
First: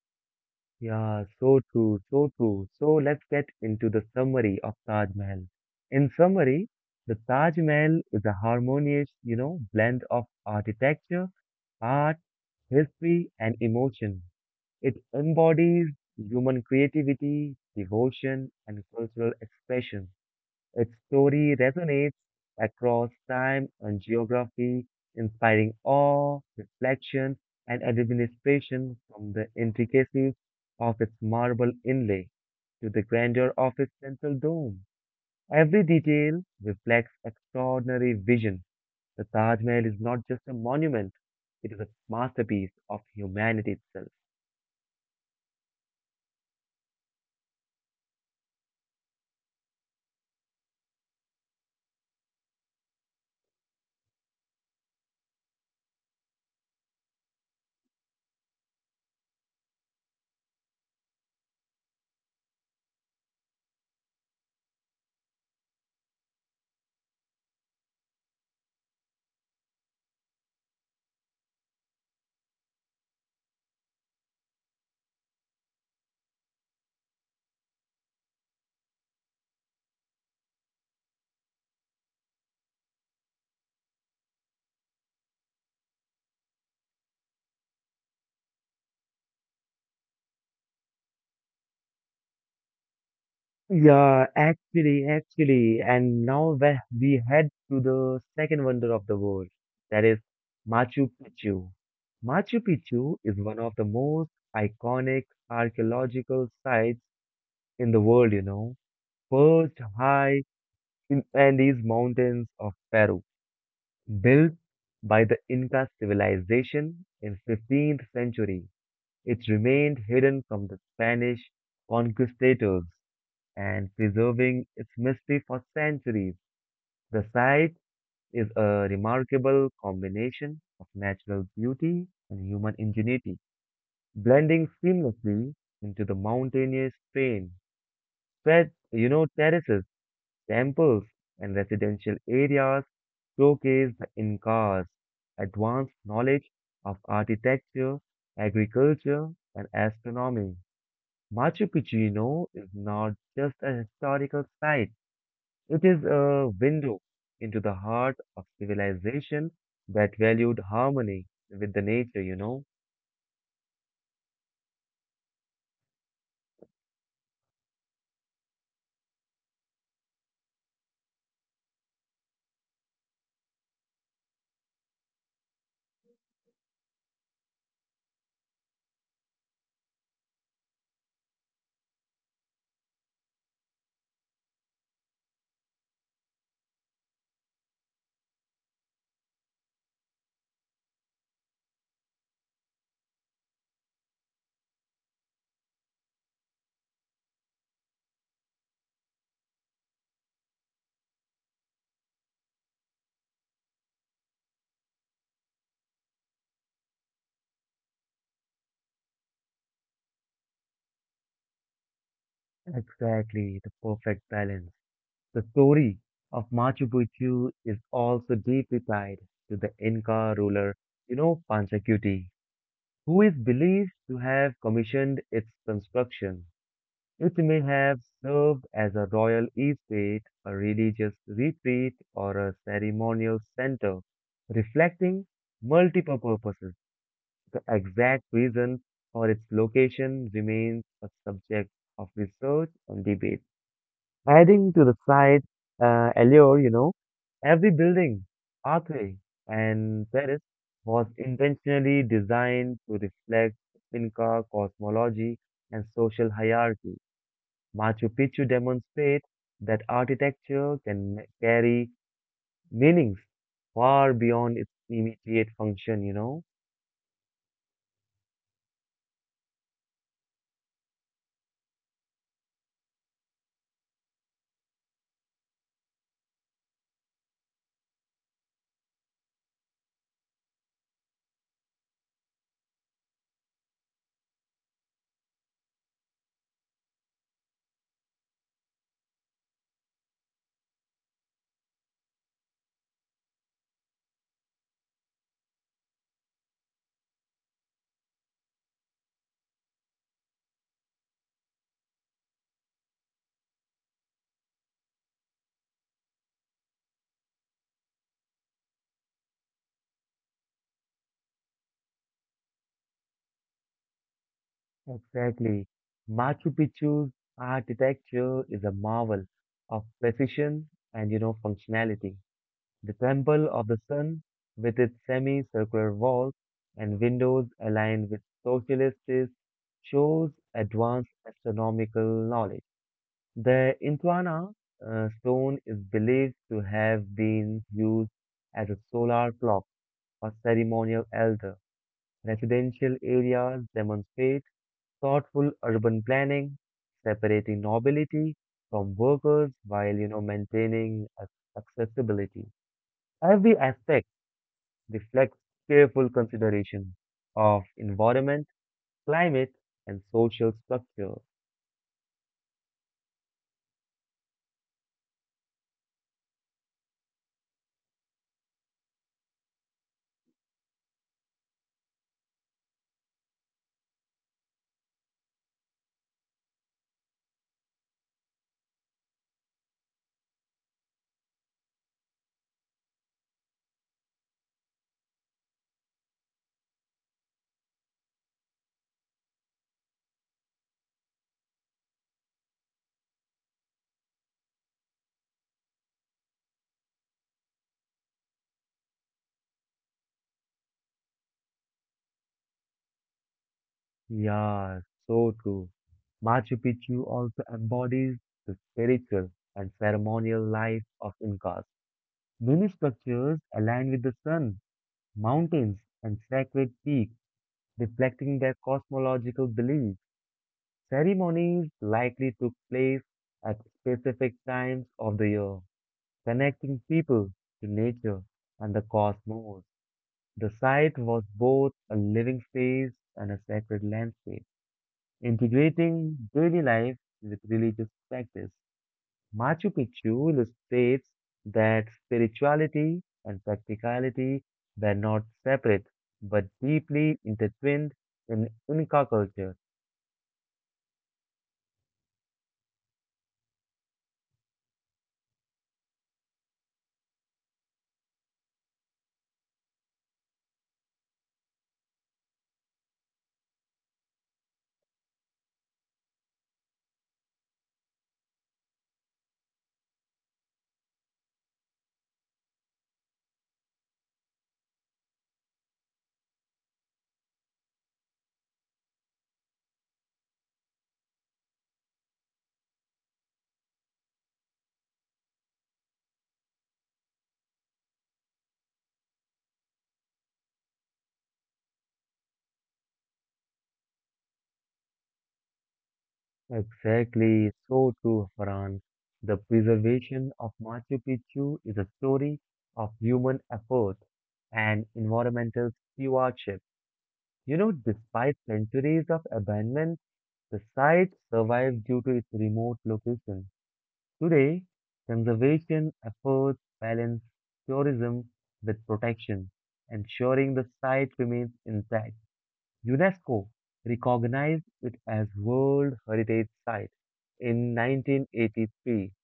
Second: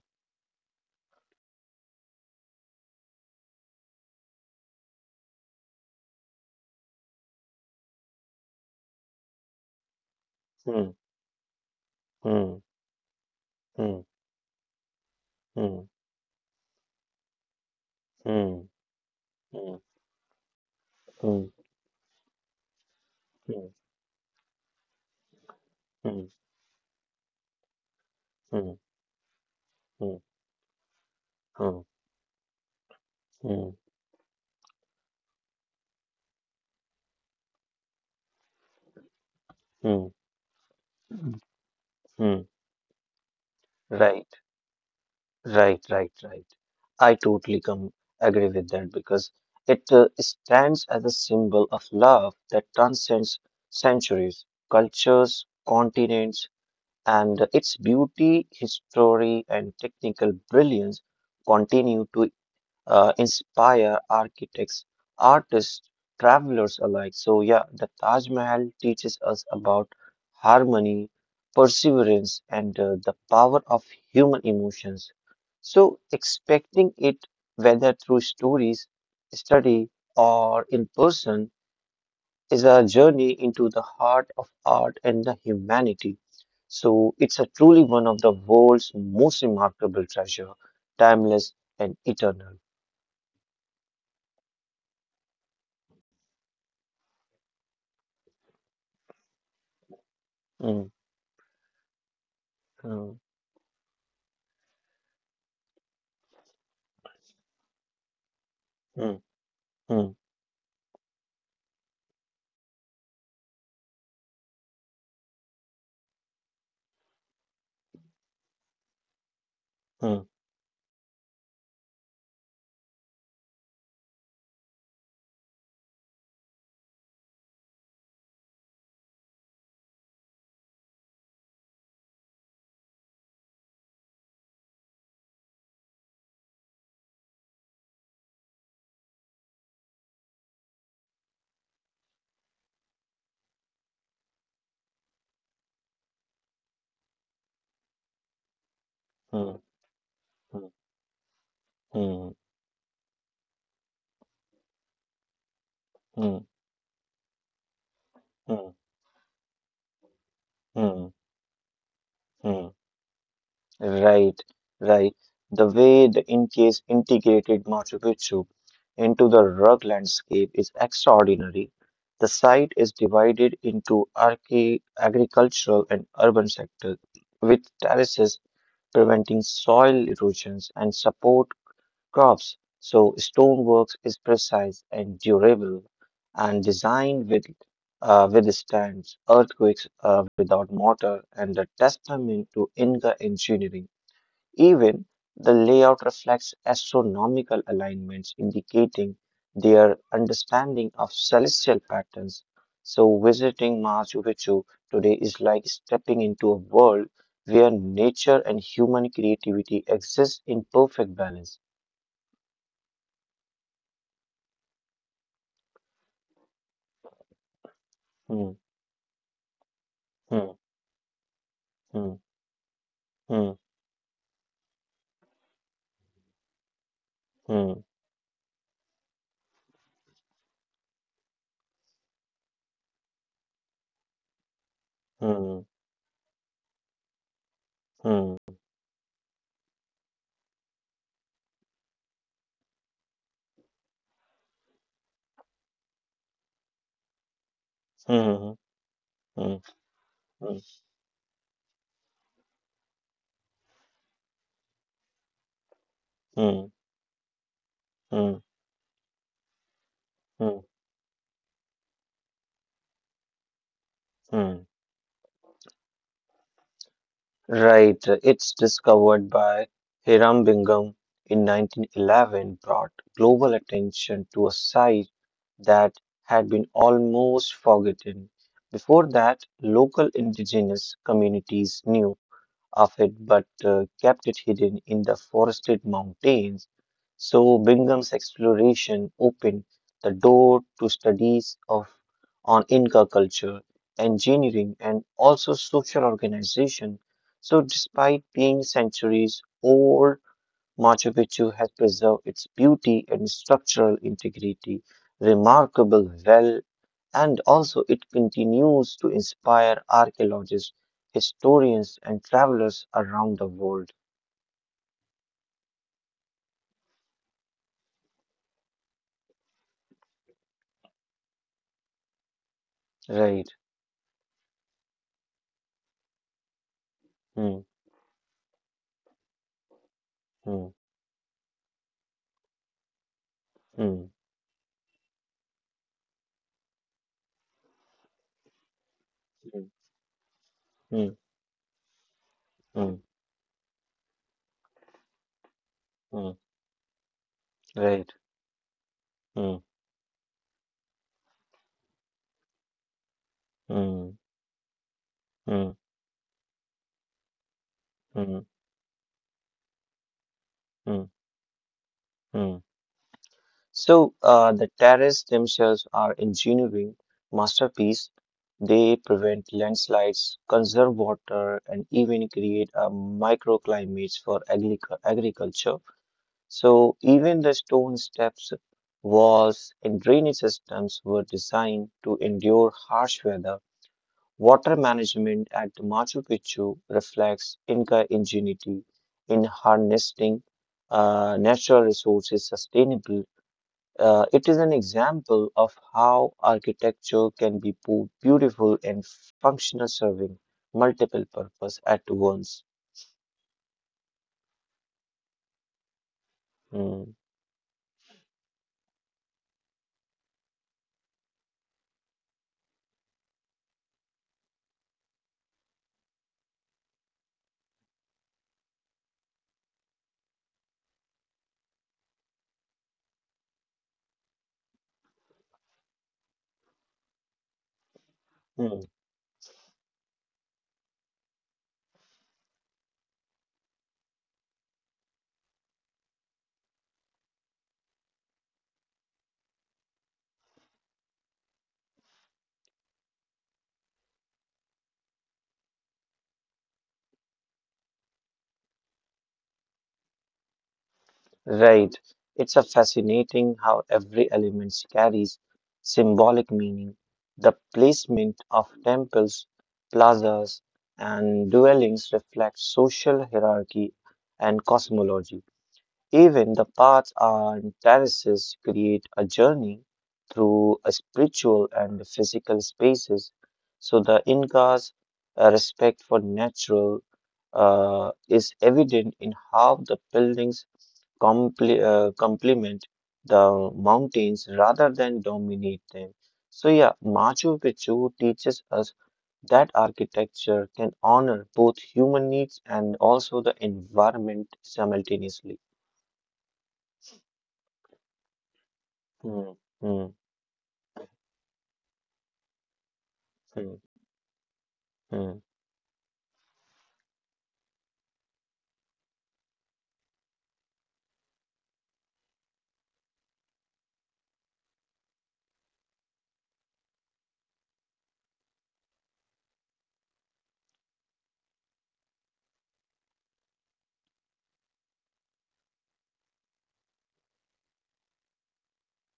A: Yeah, so true, so true. So let's get into the summary of Taj Mahal. In summary, the Taj Mahal is a harmonious, you know, blend of
B: Hmm,
A: architecture, art,
B: hmm,
A: history, and
B: hmm,
A: emotion. It
B: hmm.
A: embodies human creativity, devotion,
B: Mm,
A: and cultural
B: mm,
A: expression. Its
B: mm,
A: story resonates across
B: mm,
A: time and geography, inspiring
B: mm,
A: awe, reflection, and
B: mm,
A: administration from the
B: mm,
A: intricacies of its marble
B: mm,
A: inlay to the grandeur
B: mm,
A: of its central dome. Every detail reflects extraordinary vision. The Taj Mahal is
B: mm,
A: not just a monument,
B: mm,
A: it is a
B: mm.
A: masterpiece of humanity itself.
B: Right, right, right, right. I totally come agree with that because it uh, stands as a symbol of love that transcends centuries, cultures, continents, and its beauty, history, and technical brilliance continue to uh, inspire architects, artists, travelers alike. So, yeah, the Taj Mahal teaches us about harmony, perseverance, and uh, the power of human emotions. So, expecting it, whether through stories, study, or in person, is a journey into the heart of art and the humanity. So, it's a truly one of the world's most remarkable treasure, timeless and eternal.
A: Yeah, actually, actually, and now we we head to the second wonder of the world, that is
B: Hmm.
A: Machu Picchu. Machu Picchu is one of the most iconic archaeological sites in the world, you know, perched high in Andes Mountains of Peru, built by the Inca civilization in fifteenth century. It remained hidden from the Spanish conquistadors and preserving its mystery for centuries. The site is a remarkable combination of natural beauty and human ingenuity, blending seamlessly into the mountainous terrain. Spread, you know, terraces, temples, and residential areas showcase the Incas' advanced knowledge of architecture, agriculture, and astronomy.
B: うん、うん、うん、うん、うん、うん、うん、うん、うん、うんうんRight,
A: Machu Picchu you know, is not just a historical site. It is a window into the heart of civilization that valued harmony with the nature, you know?
B: right. Right. The way the Incas integrated Machu Picchu into the rug landscape is extraordinary. The site is divided into arche agricultural and urban sectors, with terraces preventing soil erosions and support crafts, so stoneworks is precise and durable and designed with uh, withstands earthquakes uh, without mortar and a testament to Inca engineering. Even the layout reflects astronomical alignments indicating their understanding of celestial patterns. So visiting Machu Picchu today is like stepping into a world where nature and human creativity exist in perfect balance.
A: Exactly, the perfect balance. The story of Machu Picchu is also
B: Hmm.
A: deeply tied to the Inca
B: Hmm.
A: ruler, you know,
B: Hmm.
A: Panchakuti, who is
B: Hmm.
A: believed to have commissioned its construction. It may
B: Hmm.
A: have served as a royal estate, a religious retreat, or a ceremonial center, reflecting
B: Hmm.
A: multiple purposes. The exact
B: Hmm.
A: reason for its location remains a subject of research and debate. Adding to the site uh, allure, you know, every building,
B: Hmm.
A: pathway,
B: Hmm.
A: and terrace
B: Hmm.
A: was intentionally designed to reflect Inca cosmology and social
B: Hmm.
A: hierarchy. Machu
B: Hmm.
A: Picchu demonstrates that architecture can ma- carry meanings far beyond its
B: Hmm.
A: immediate function, you know?
B: Right. It's discovered by Hiram Bingham in nineteen eleven brought global attention to a site that had been almost forgotten. Before that, local indigenous communities knew of it but uh, kept it hidden in the forested mountains. So Bingham's exploration opened the door to studies of on Inca culture, engineering, and also social organization. So despite being centuries old, Machu Picchu has preserved its beauty and structural integrity remarkable well, and also it continues to inspire archaeologists, historians, and travelers around the world.
A: Exactly. Machu Picchu's architecture is a marvel of precision and, you know, functionality. The Temple
B: Right.
A: of the Sun, with its semicircular walls and windows
B: Hmm.
A: aligned with socialists, shows
B: Hmm.
A: advanced astronomical knowledge. The
B: Hmm.
A: Intuana uh, stone is believed to have been used as a solar clock for ceremonial
B: Hmm. Hmm.
A: elder. Residential
B: Hmm.
A: areas demonstrate thoughtful urban
B: Hmm.
A: planning, separating
B: Right.
A: nobility from workers
B: Hmm.
A: while you know maintaining ac- accessibility. Every aspect
B: Hmm.
A: reflects
B: Hmm.
A: careful consideration of environment,
B: Hmm.
A: climate, and social
B: Hmm.
A: structure.
B: Hmm. So uh, the terraces themselves are engineering masterpiece. They prevent landslides, conserve water, and even create a microclimates for agric agriculture. So even the stone steps, walls, and drainage systems were designed to endure harsh weather. Water management at Machu Picchu reflects Inca ingenuity in harnessing uh, natural resources sustainably uh, it is an example of how architecture can be bo- beautiful and functional, serving multiple purpose at once.
A: Yeah, so true. Machu Picchu
B: Hmm,
A: also embodies the spiritual and ceremonial life of Incas. Many structures align with the sun, mountains, and sacred peaks, reflecting their cosmological beliefs. Ceremonies likely took place at specific times of the year, connecting people to nature and the
B: hmm,
A: cosmos. The site was both a living space and a sacred landscape, integrating daily life with religious practice. Machu Picchu illustrates that spirituality and practicality were not separate but deeply intertwined in Inca culture.
B: right. It's a fascinating how every element carries symbolic meaning. The placement of temples, plazas, and dwellings reflects social hierarchy and cosmology. Even the paths and terraces create a journey through a spiritual and physical spaces. So the Inca's uh, respect for natural uh, is evident in how the buildings comple uh, complement the mountains rather than dominate them. So yeah, Machu Picchu teaches us that architecture can honor both human needs and also the environment simultaneously.
A: Exactly, so true, Farhan. The
B: Hmm, hmm,
A: preservation of Machu Picchu is a story of human
B: hmm,
A: effort and
B: hmm,
A: environmental stewardship. You know, despite centuries of abandonment, the site survived due to its remote location. Today, conservation efforts balance tourism with protection, ensuring the site remains intact. UNESCO recognized it as World Heritage Site in nineteen eighty-three,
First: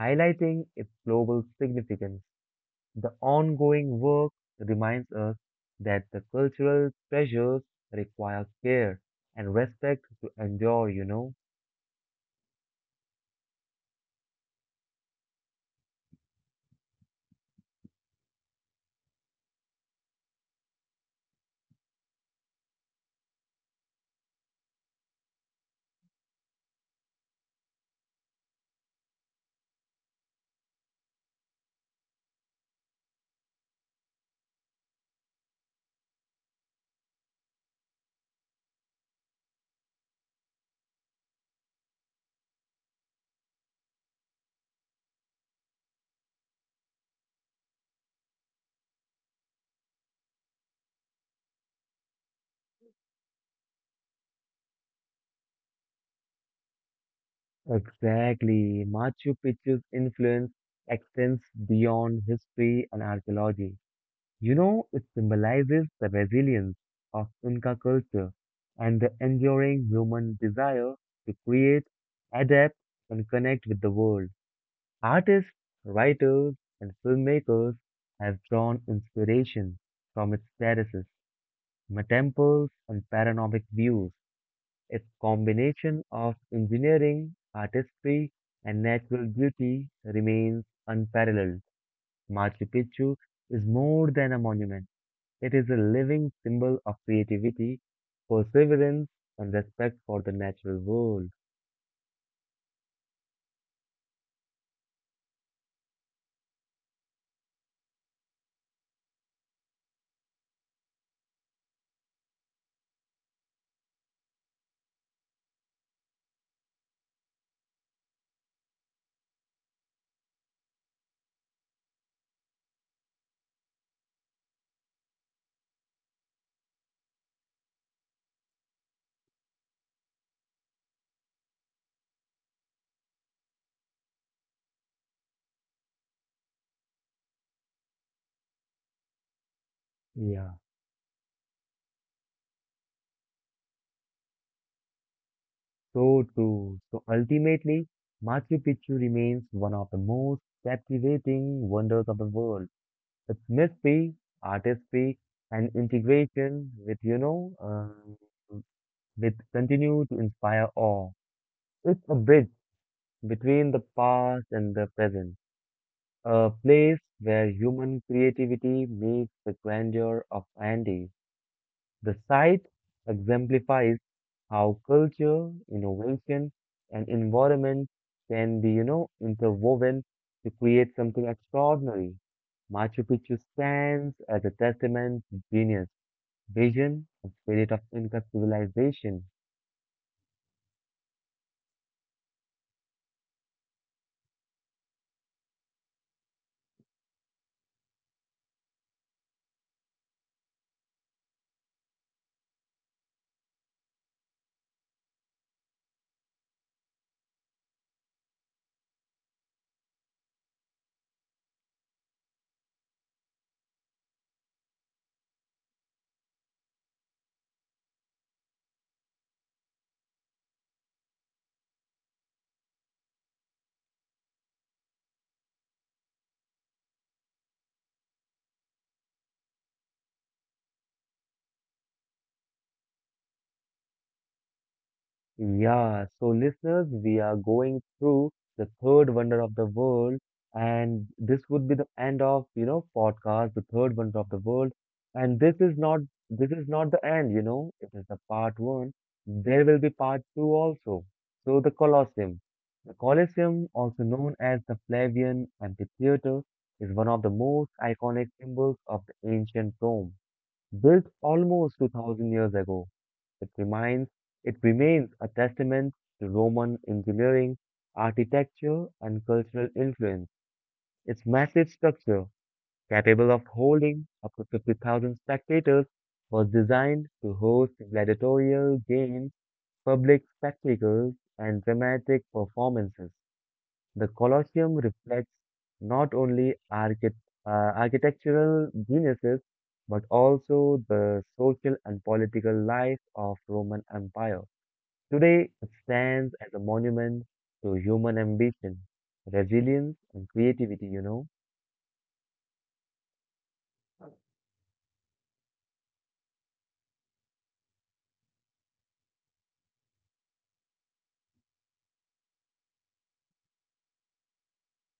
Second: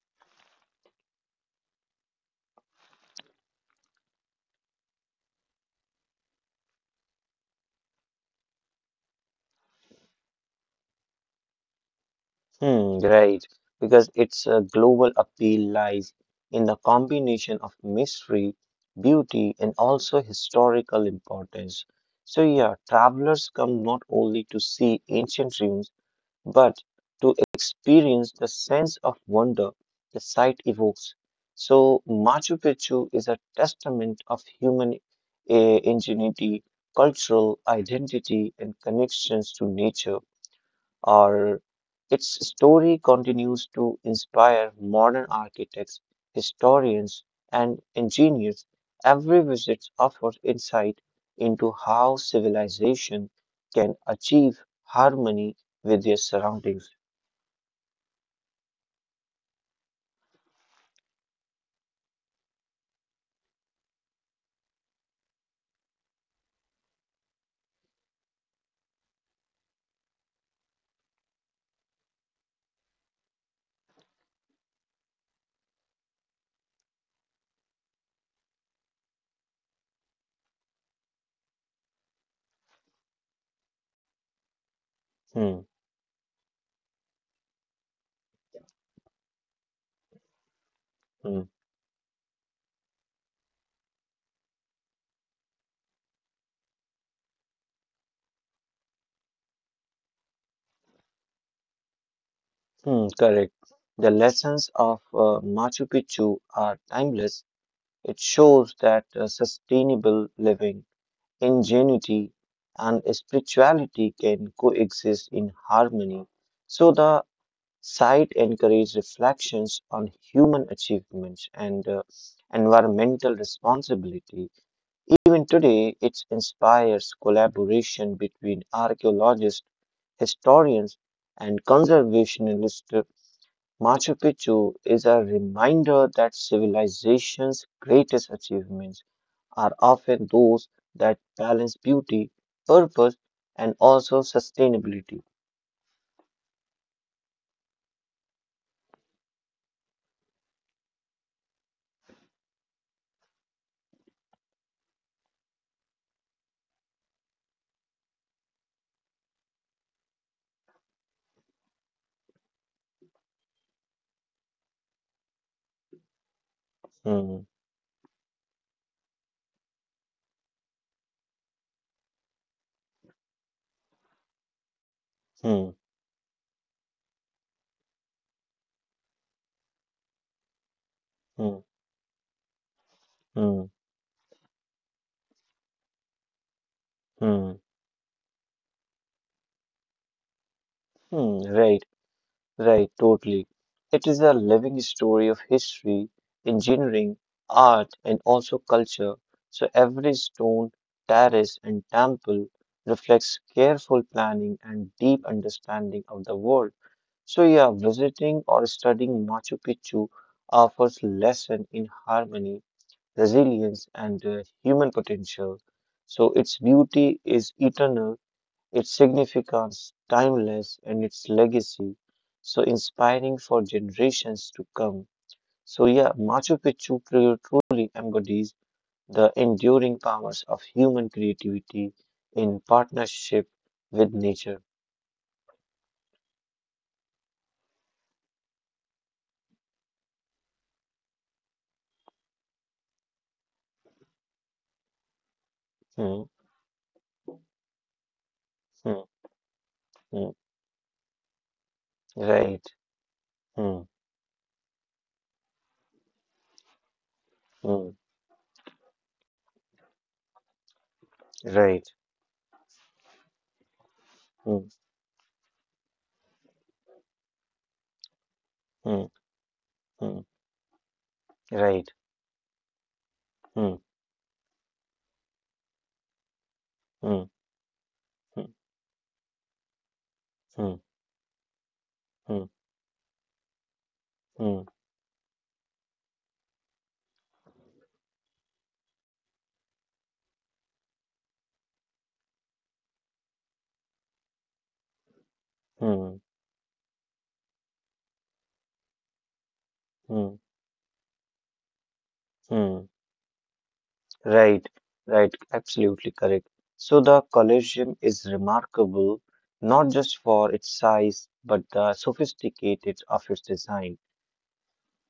A: highlighting its global significance. The ongoing work reminds us that the cultural treasures require care and respect to endure, you know.
B: hmm, right, because its uh, global appeal lies in the combination of mystery, beauty, and also historical importance. So, yeah, travelers come not only to see ancient ruins, but to experience the sense of wonder the site evokes. So, Machu Picchu is a testament of human uh, ingenuity, cultural identity, and connections to nature. Or its story continues to inspire modern architects, historians, and engineers. Every visit offers insight into how civilization can achieve harmony with their surroundings.
A: Exactly. Machu Picchu's influence extends beyond history and archaeology. You know, it symbolizes the resilience of Inca culture and the enduring human desire to create, adapt, and connect with the world. Artists, writers, and filmmakers have drawn inspiration from its terraces, temples, and panoramic views. A
B: Hmm,
A: combination of engineering, artistry, and natural beauty remains
B: hmm,
A: unparalleled. Machu Picchu is more than a monument. It is a living symbol of creativity, perseverance, and respect for the natural world.
B: hmm, correct. The lessons of uh, Machu Picchu are timeless. It shows that uh, sustainable living ingenuity, and spirituality can coexist in harmony. So the site encourages reflections on human achievements and uh, environmental responsibility. Even today, it inspires collaboration between archaeologists, historians, and conservationists. Machu Picchu is a reminder that civilization's greatest achievements are often
A: Yeah,
B: those that balance beauty, purpose, and also sustainability.
A: so true. So ultimately, Machu Picchu remains one of the most captivating wonders of the world. Its mystery, artistry, and integration with, you know, uh, with continue to inspire awe. It's a bridge between the past and the present, a place
B: Hmm,
A: where human creativity meets the grandeur of Andes. The site exemplifies how culture,
B: hmm,
A: innovation, and environment can be, you know, interwoven to create something
B: hmm,
A: extraordinary. Machu Picchu
B: hmm,
A: stands as a testament to genius, vision, and
B: hmm,
A: spirit of Inca civilization.
B: hmm. Right, right, totally. It is a living story of history, engineering, art, and also culture. So every stone, terrace, and temple reflects careful planning and deep understanding of the world. So, yeah, visiting or studying Machu Picchu offers lesson in harmony resilience, and uh, human potential. So its beauty is eternal, its significance timeless, and its legacy so inspiring for generations to come. So yeah, Machu Picchu pru- truly embodies the enduring powers of human creativity in partnership with nature.
A: Yeah, so listeners, we are going through the third wonder of the world, and this would be the end of, you know, podcast, the third wonder of the world. And this is not
B: Hmm,
A: this is not the end, you know, it is the part one.
B: hmm,
A: There will be
B: hmm.
A: part two also. So the Colosseum.
B: Right.
A: The Colosseum,
B: Hmm,
A: also known as the Flavian Amphitheater, is one of the most
B: hmm.
A: iconic symbols of the ancient Rome. Built
B: Right.
A: almost two thousand years ago, it reminds it
B: Hmm,
A: remains a testament to Roman engineering, architecture,
B: hmm,
A: and cultural
B: hmm.
A: influence. Its massive
B: Right.
A: structure, capable of
B: Hmm,
A: holding up to fifty thousand spectators, was designed
B: hmm,
A: to host
B: hmm,
A: gladiatorial games, public
B: hmm,
A: spectacles, and dramatic
B: hmm.
A: performances. The
B: Hmm.
A: Colosseum reflects not only archi- uh, architectural geniuses but also the social and political life of Roman Empire. Today, it
B: Hmm,
A: stands as a monument to human ambition, resilience,
B: hmm,
A: and creativity, you know.
B: hmm. Right, right, absolutely correct. So the Colosseum is remarkable not just for its size, but the sophisticated of its design.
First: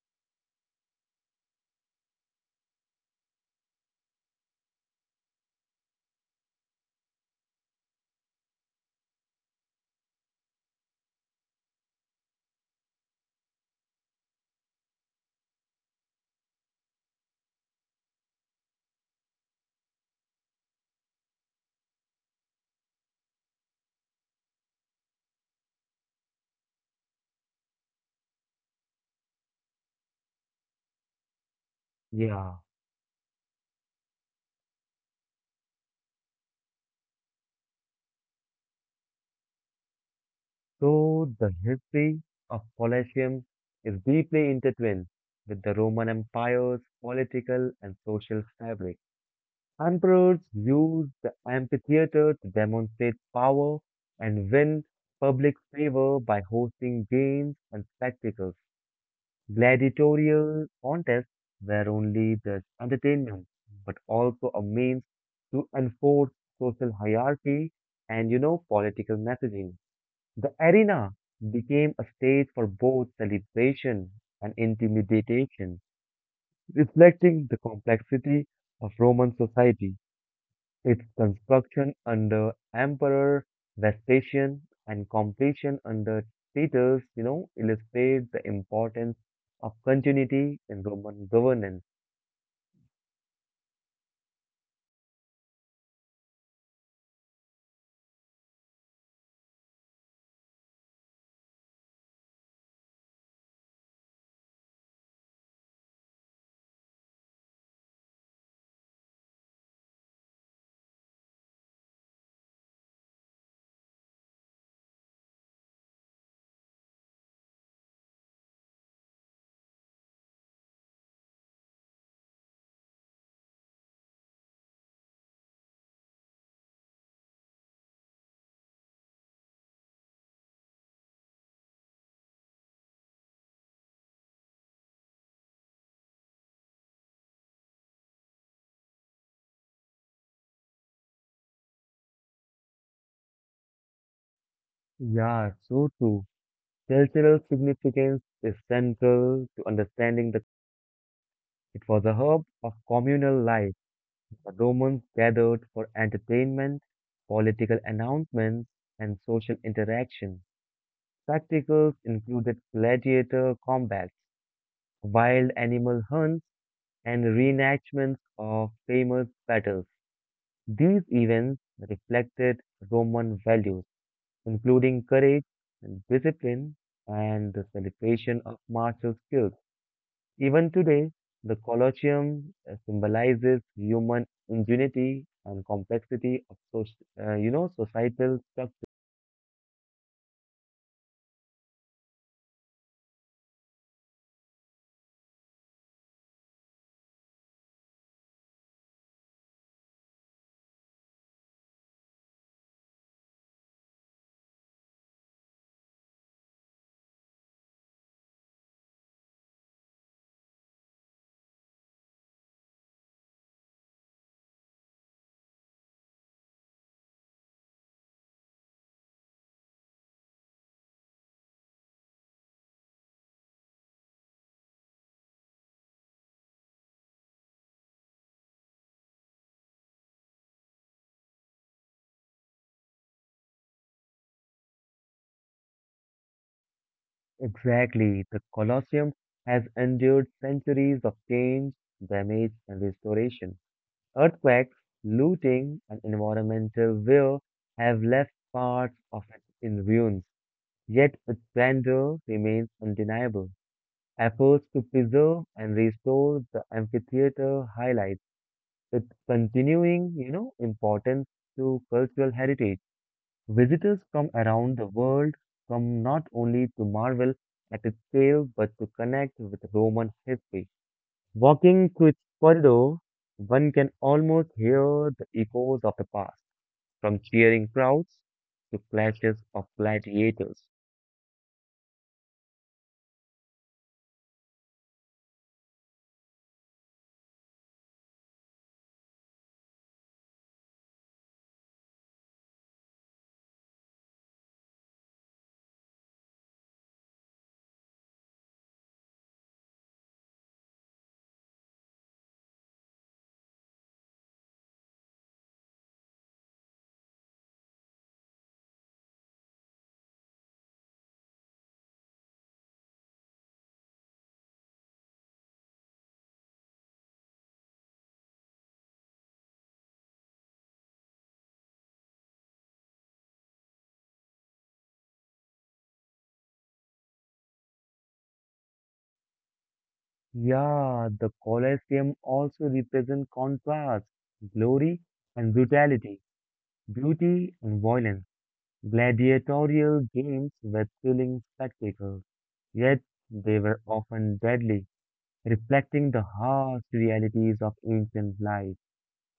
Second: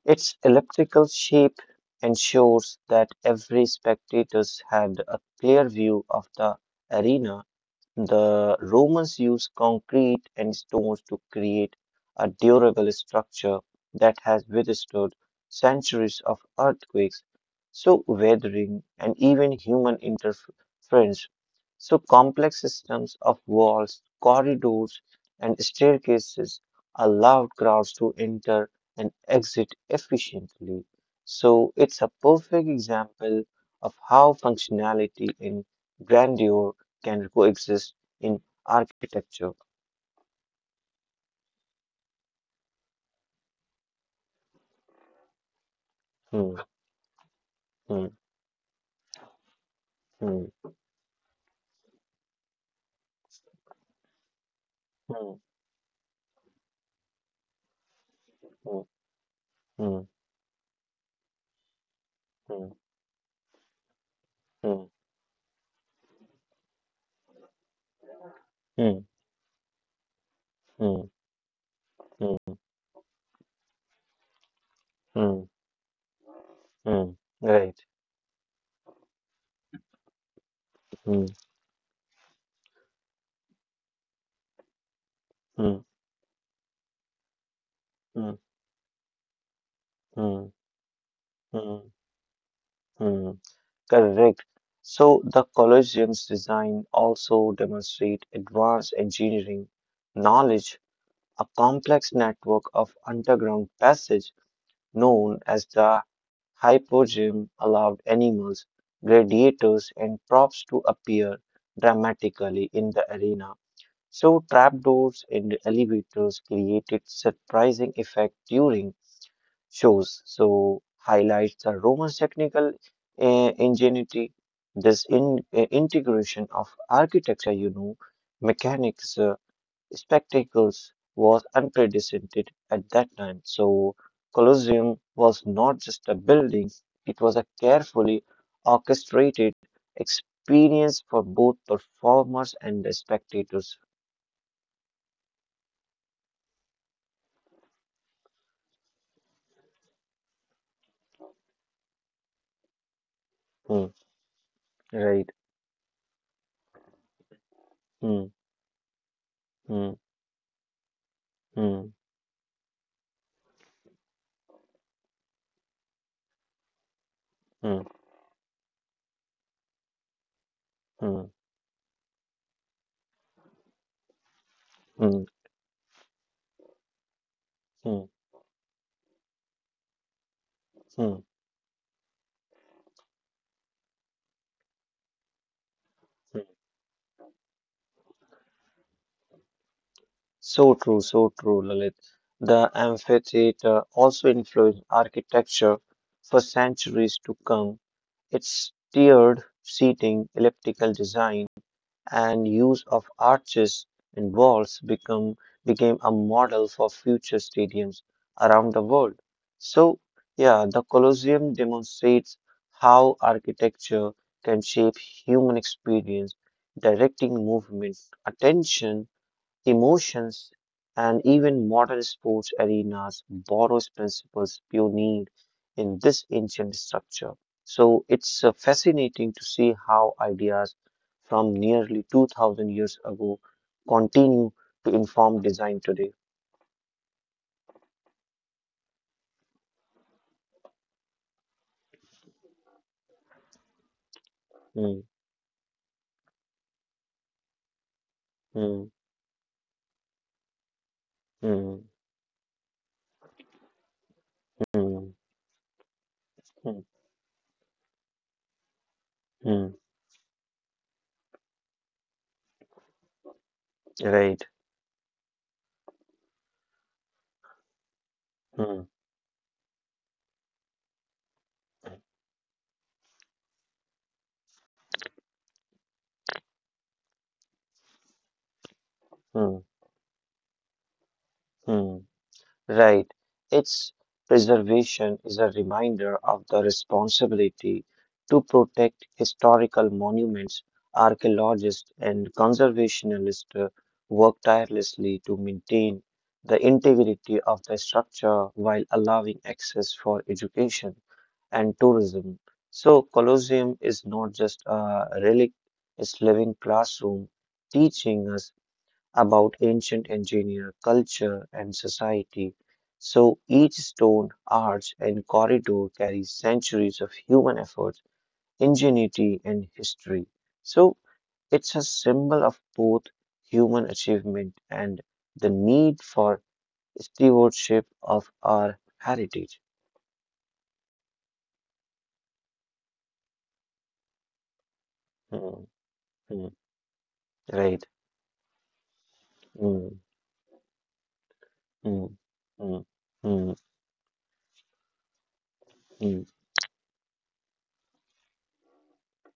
B: Its elliptical shape ensures that every spectators had a clear view of the arena. The Romans used concrete and stones to create a durable structure that has withstood centuries of earthquakes, so weathering, and even human interference. So complex systems of walls, corridors, and staircases allowed crowds to enter and exit efficiently. So it's a
A: Yeah.
B: perfect example of how functionality and grandeur can coexist in architecture.
A: So the history of Colosseum is deeply intertwined with the Roman
B: Hmm,
A: Empire's political and
B: hmm,
A: social fabric. Emperors
B: hmm,
A: used the amphitheater to demonstrate power and win
B: hmm,
A: public favor by hosting games and spectacles.
B: hmm,
A: Gladiatorial contests were only the
B: hmm,
A: entertainment, but also a
B: hmm,
A: means to enforce social hierarchy and, you know,
B: hmm, hmm,
A: political messaging. The
B: hmm,
A: arena became a stage
B: hmm,
A: for both celebration and
B: hmm,
A: intimidation,
B: hmm.
A: reflecting the
B: Right.
A: complexity of Roman society. Its
B: Hmm,
A: construction under Emperor Vespasian and completion
B: hmm,
A: under Titus, you know, illustrates
B: hmm,
A: the importance of
B: hmm,
A: continuity in Roman governance.
B: hmm, hmm. Correct. So the Colosseum's design also demonstrate advanced engineering knowledge, a complex network of underground passage known as the Hypogym allowed animals, gladiators, and props to appear dramatically in the arena, so trapdoors and elevators created surprising effect during shows. So highlights the Romans' technical uh, ingenuity, this in, uh, integration of architecture, you know, mechanics, uh, spectacles was unprecedented at that time. So Colosseum was not just a building, it was a carefully orchestrated experience for both performers and the spectators.
A: Yeah, so true. Cultural significance is central to understanding that it was a hub of communal life.
B: Hmm,
A: The Romans
B: right.
A: gathered for entertainment, political
B: Hmm,
A: announcements, and social
B: hmm,
A: interaction.
B: hmm,
A: Spectacles included gladiator combats, wild animal hunts, and
B: hmm,
A: reenactments of famous battles. These
B: hmm,
A: events reflected Roman values, including
B: hmm,
A: courage and discipline and the
B: hmm, hmm,
A: celebration of martial skills. Even today,
B: hmm.
A: the Colosseum uh, symbolizes human ingenuity and complexity of soc- uh, you know societal structure.
B: So true, so true, Lalit. The amphitheater also influenced architecture for centuries to come. Its tiered seating, elliptical design, and use of arches and walls become became a model for future stadiums around the world. So, yeah, the Colosseum demonstrates how architecture can shape human experience, directing movement, attention, emotions and even modern sports arenas borrows principles pioneered in this ancient structure. So it's uh, fascinating to see how ideas from nearly two thousand years ago continue to inform design today.
A: Exactly, the Colosseum has endured centuries of change, damage, and restoration. Earthquakes,
B: Hmm,
A: looting, and environmental war have left
B: hmm,
A: parts of it in ruins, yet its
B: hmm,
A: grandeur remains undeniable. Efforts to
B: hmm,
A: preserve and restore the
B: hmm,
A: amphitheater highlight its
B: hmm,
A: continuing, you know, importance to cultural heritage. Visitors from
B: right.
A: around the world come not only to marvel at its scale but
B: Hmm,
A: to connect with Roman history. Walking through its corridor, one can almost hear the echoes of the past, from cheering crowds to clashes
B: hmm,
A: of gladiators.
B: hmm. Hmm. Right. Its preservation is a reminder of the responsibility to protect historical monuments. Archaeologists and conservationists work tirelessly to maintain the integrity of the structure while allowing access for education and tourism. So, Colosseum is not just a relic, it's living classroom teaching us about ancient engineer culture and society. So each stone, arch, and corridor carries centuries of human effort, ingenuity, and history. So it's a symbol of both human achievement and the need for stewardship of our heritage.
A: Yeah, the Colosseum also represents contrast, glory and
B: Hmm,
A: brutality,
B: hmm,
A: beauty and
B: right.
A: violence. Gladiatorial
B: Hmm,
A: games were thrilling
B: hmm,
A: spectacles,
B: hmm,
A: yet
B: hmm,
A: they were often deadly, reflecting the
B: hmm,
A: harsh realities of ancient life.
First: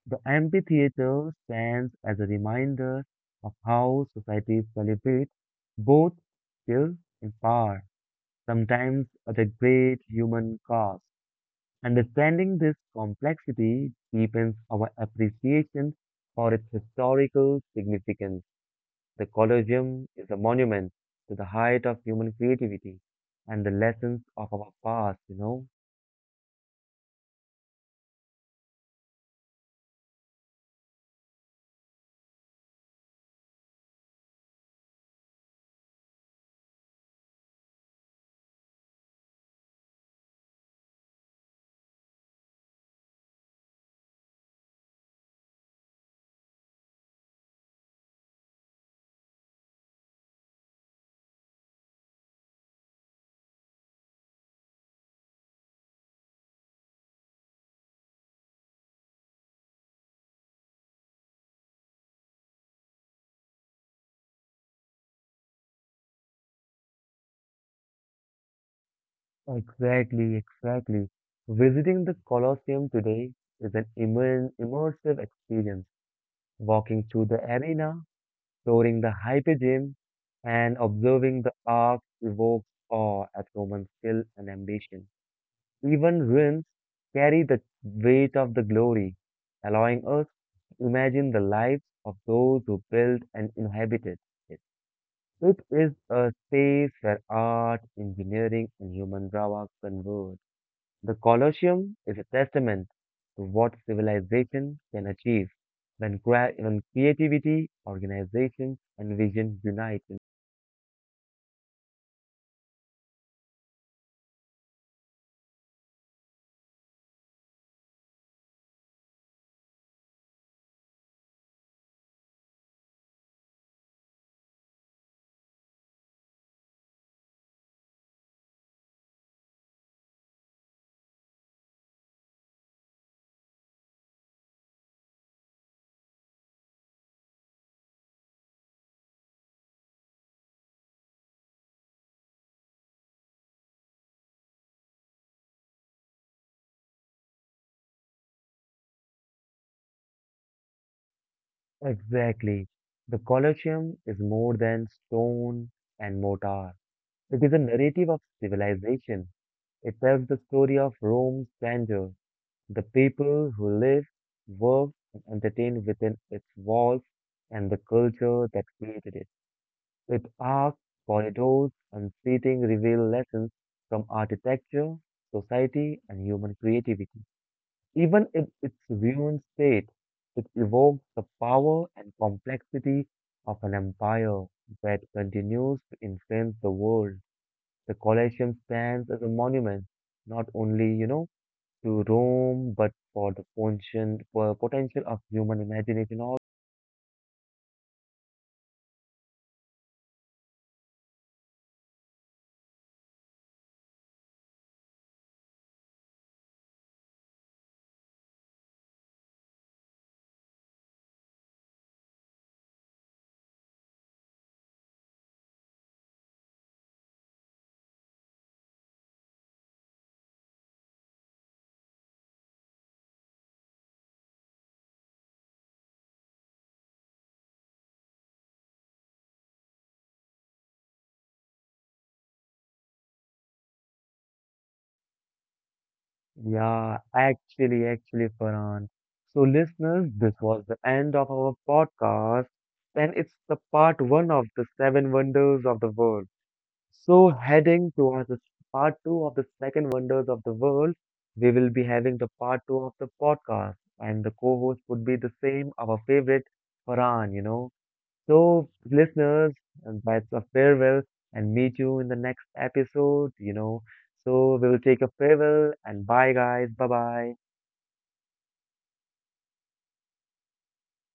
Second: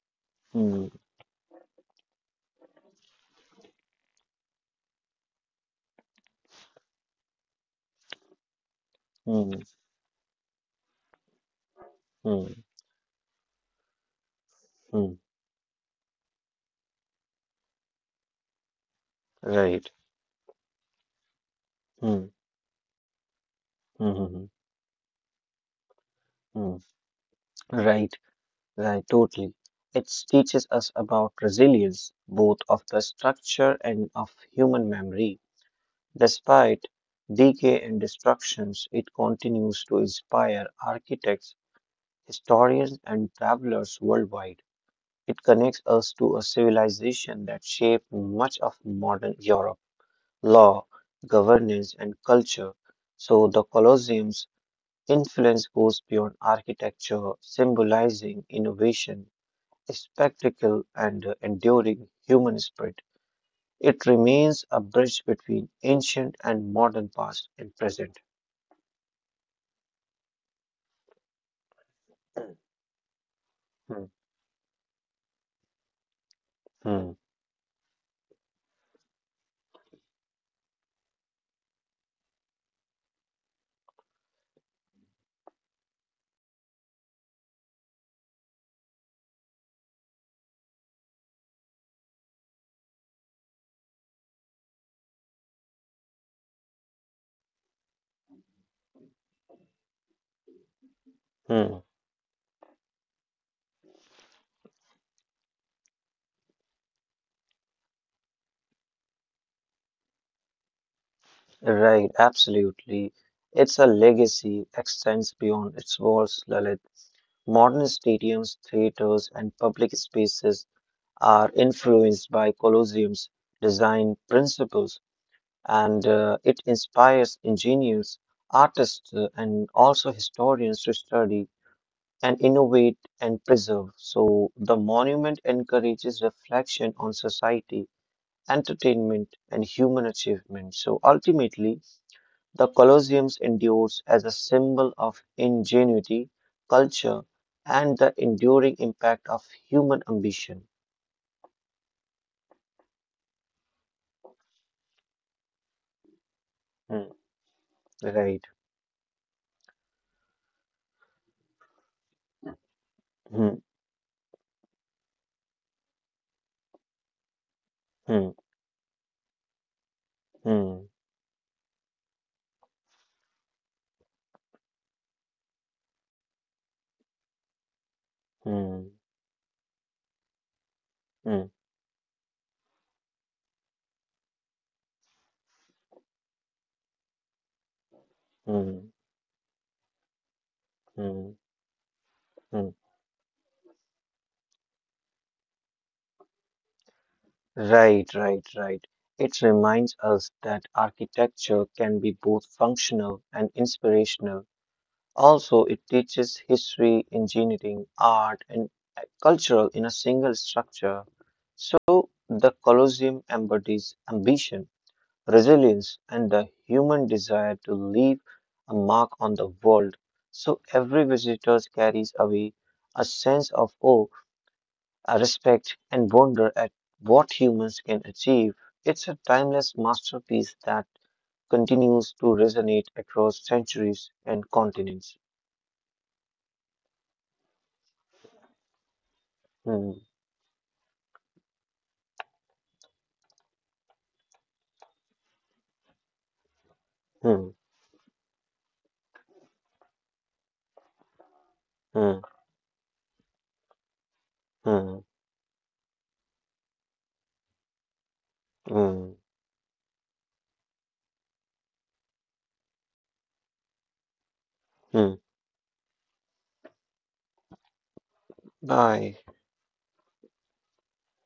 A: The
B: hmm,
A: amphitheater stands as a reminder of how society celebrates both skill and power, sometimes at a
B: hmm,
A: great human cost.
B: hmm,
A: Understanding this complexity deepens our
B: hmm,
A: appreciation for its historical significance. The
B: right.
A: Colosseum is a monument to the height of
B: Hmm,
A: human creativity and the
B: hmm,
A: lessons
B: hmm,
A: of our past, you know.
B: hmm, hmm, right. Right, totally. It teaches us about resilience, both of the structure and of human memory. Despite decay and destructions, it continues to inspire architects, historians, and travelers worldwide. It connects us to a civilization that shaped much of modern Europe, law, governance, and culture. So the Colosseum's influence goes beyond architecture, symbolizing innovation spectacle and the enduring human spirit. It remains a bridge between ancient and modern past and present.
A: Exactly, exactly. Visiting the Colosseum today is an
B: Hmm,
A: immer immersive experience. Walking
B: hmm,
A: through the arena, touring the hypogeum, and observing the arch evokes awe at Roman skill and ambition. Even ruins carry the weight of the glory, allowing us to imagine the lives of those who built and inhabited it. It is a space where art, engineering, and human drama converge. The Colosseum
B: hmm.
A: is a testament to what civilization can achieve when, crea- when creativity, organization, and vision unite.
B: Right, absolutely. It's a legacy extends beyond its walls, Lalit. Modern stadiums, theaters, and public spaces are influenced by Colosseum's design principles, and uh, it inspires engineers, artists, uh, and also historians to study and innovate and preserve. So the monument encourages reflection on society, entertainment, and human achievement. So ultimately, the Colosseum endures as a symbol of ingenuity, culture, and the enduring impact of human ambition.
A: Exactly. The Colosseum is more than stone and mortar.
B: Hmm,
A: It is a narrative of
B: right.
A: civilization. It tells the story of Rome's grandeur, the people
B: Hmm,
A: who lived, worked, and entertained within its walls, and the
B: hmm,
A: culture that created it. Its arcs,
B: hmm,
A: corridors, and seating reveal lessons from architecture, society, and human creativity. Even in its
B: hmm,
A: ruined state, it evokes the
B: hmm,
A: power and complexity of an empire that continues to influence the world. The Colosseum
B: hmm,
A: stands as a monument, not only, you know,
B: hmm,
A: to Rome,
B: hmm,
A: but for the function, for potential of human imagination also.
B: right, right, right. It reminds us that architecture can be both functional and inspirational. Also, it teaches history, engineering, art, and uh, cultural in a single structure. So, the Colosseum embodies ambition, resilience, and the human desire to leave a mark on the world. So, every visitor carries away a sense of awe I respect and wonder at what humans can achieve. It's a timeless masterpiece that continues to resonate across centuries and continents.
A: Yeah, actually, actually, Farhan. So, listeners,
B: Hmm,
A: this was the end of our podcast, and it's the part one of the seven wonders of the world. So,
B: hmm,
A: heading towards the part two of the second wonders of the world, we will be having the
B: hmm,
A: part two of the podcast, and the co-host would be
B: hmm,
A: the same, our favorite Farhan, you know. So,
B: hmm,
A: listeners, and that's a farewell and meet you in the next episode, you know. So, we'll take a
B: hmm.
A: farewell and bye, guys. Bye bye.
B: Bye.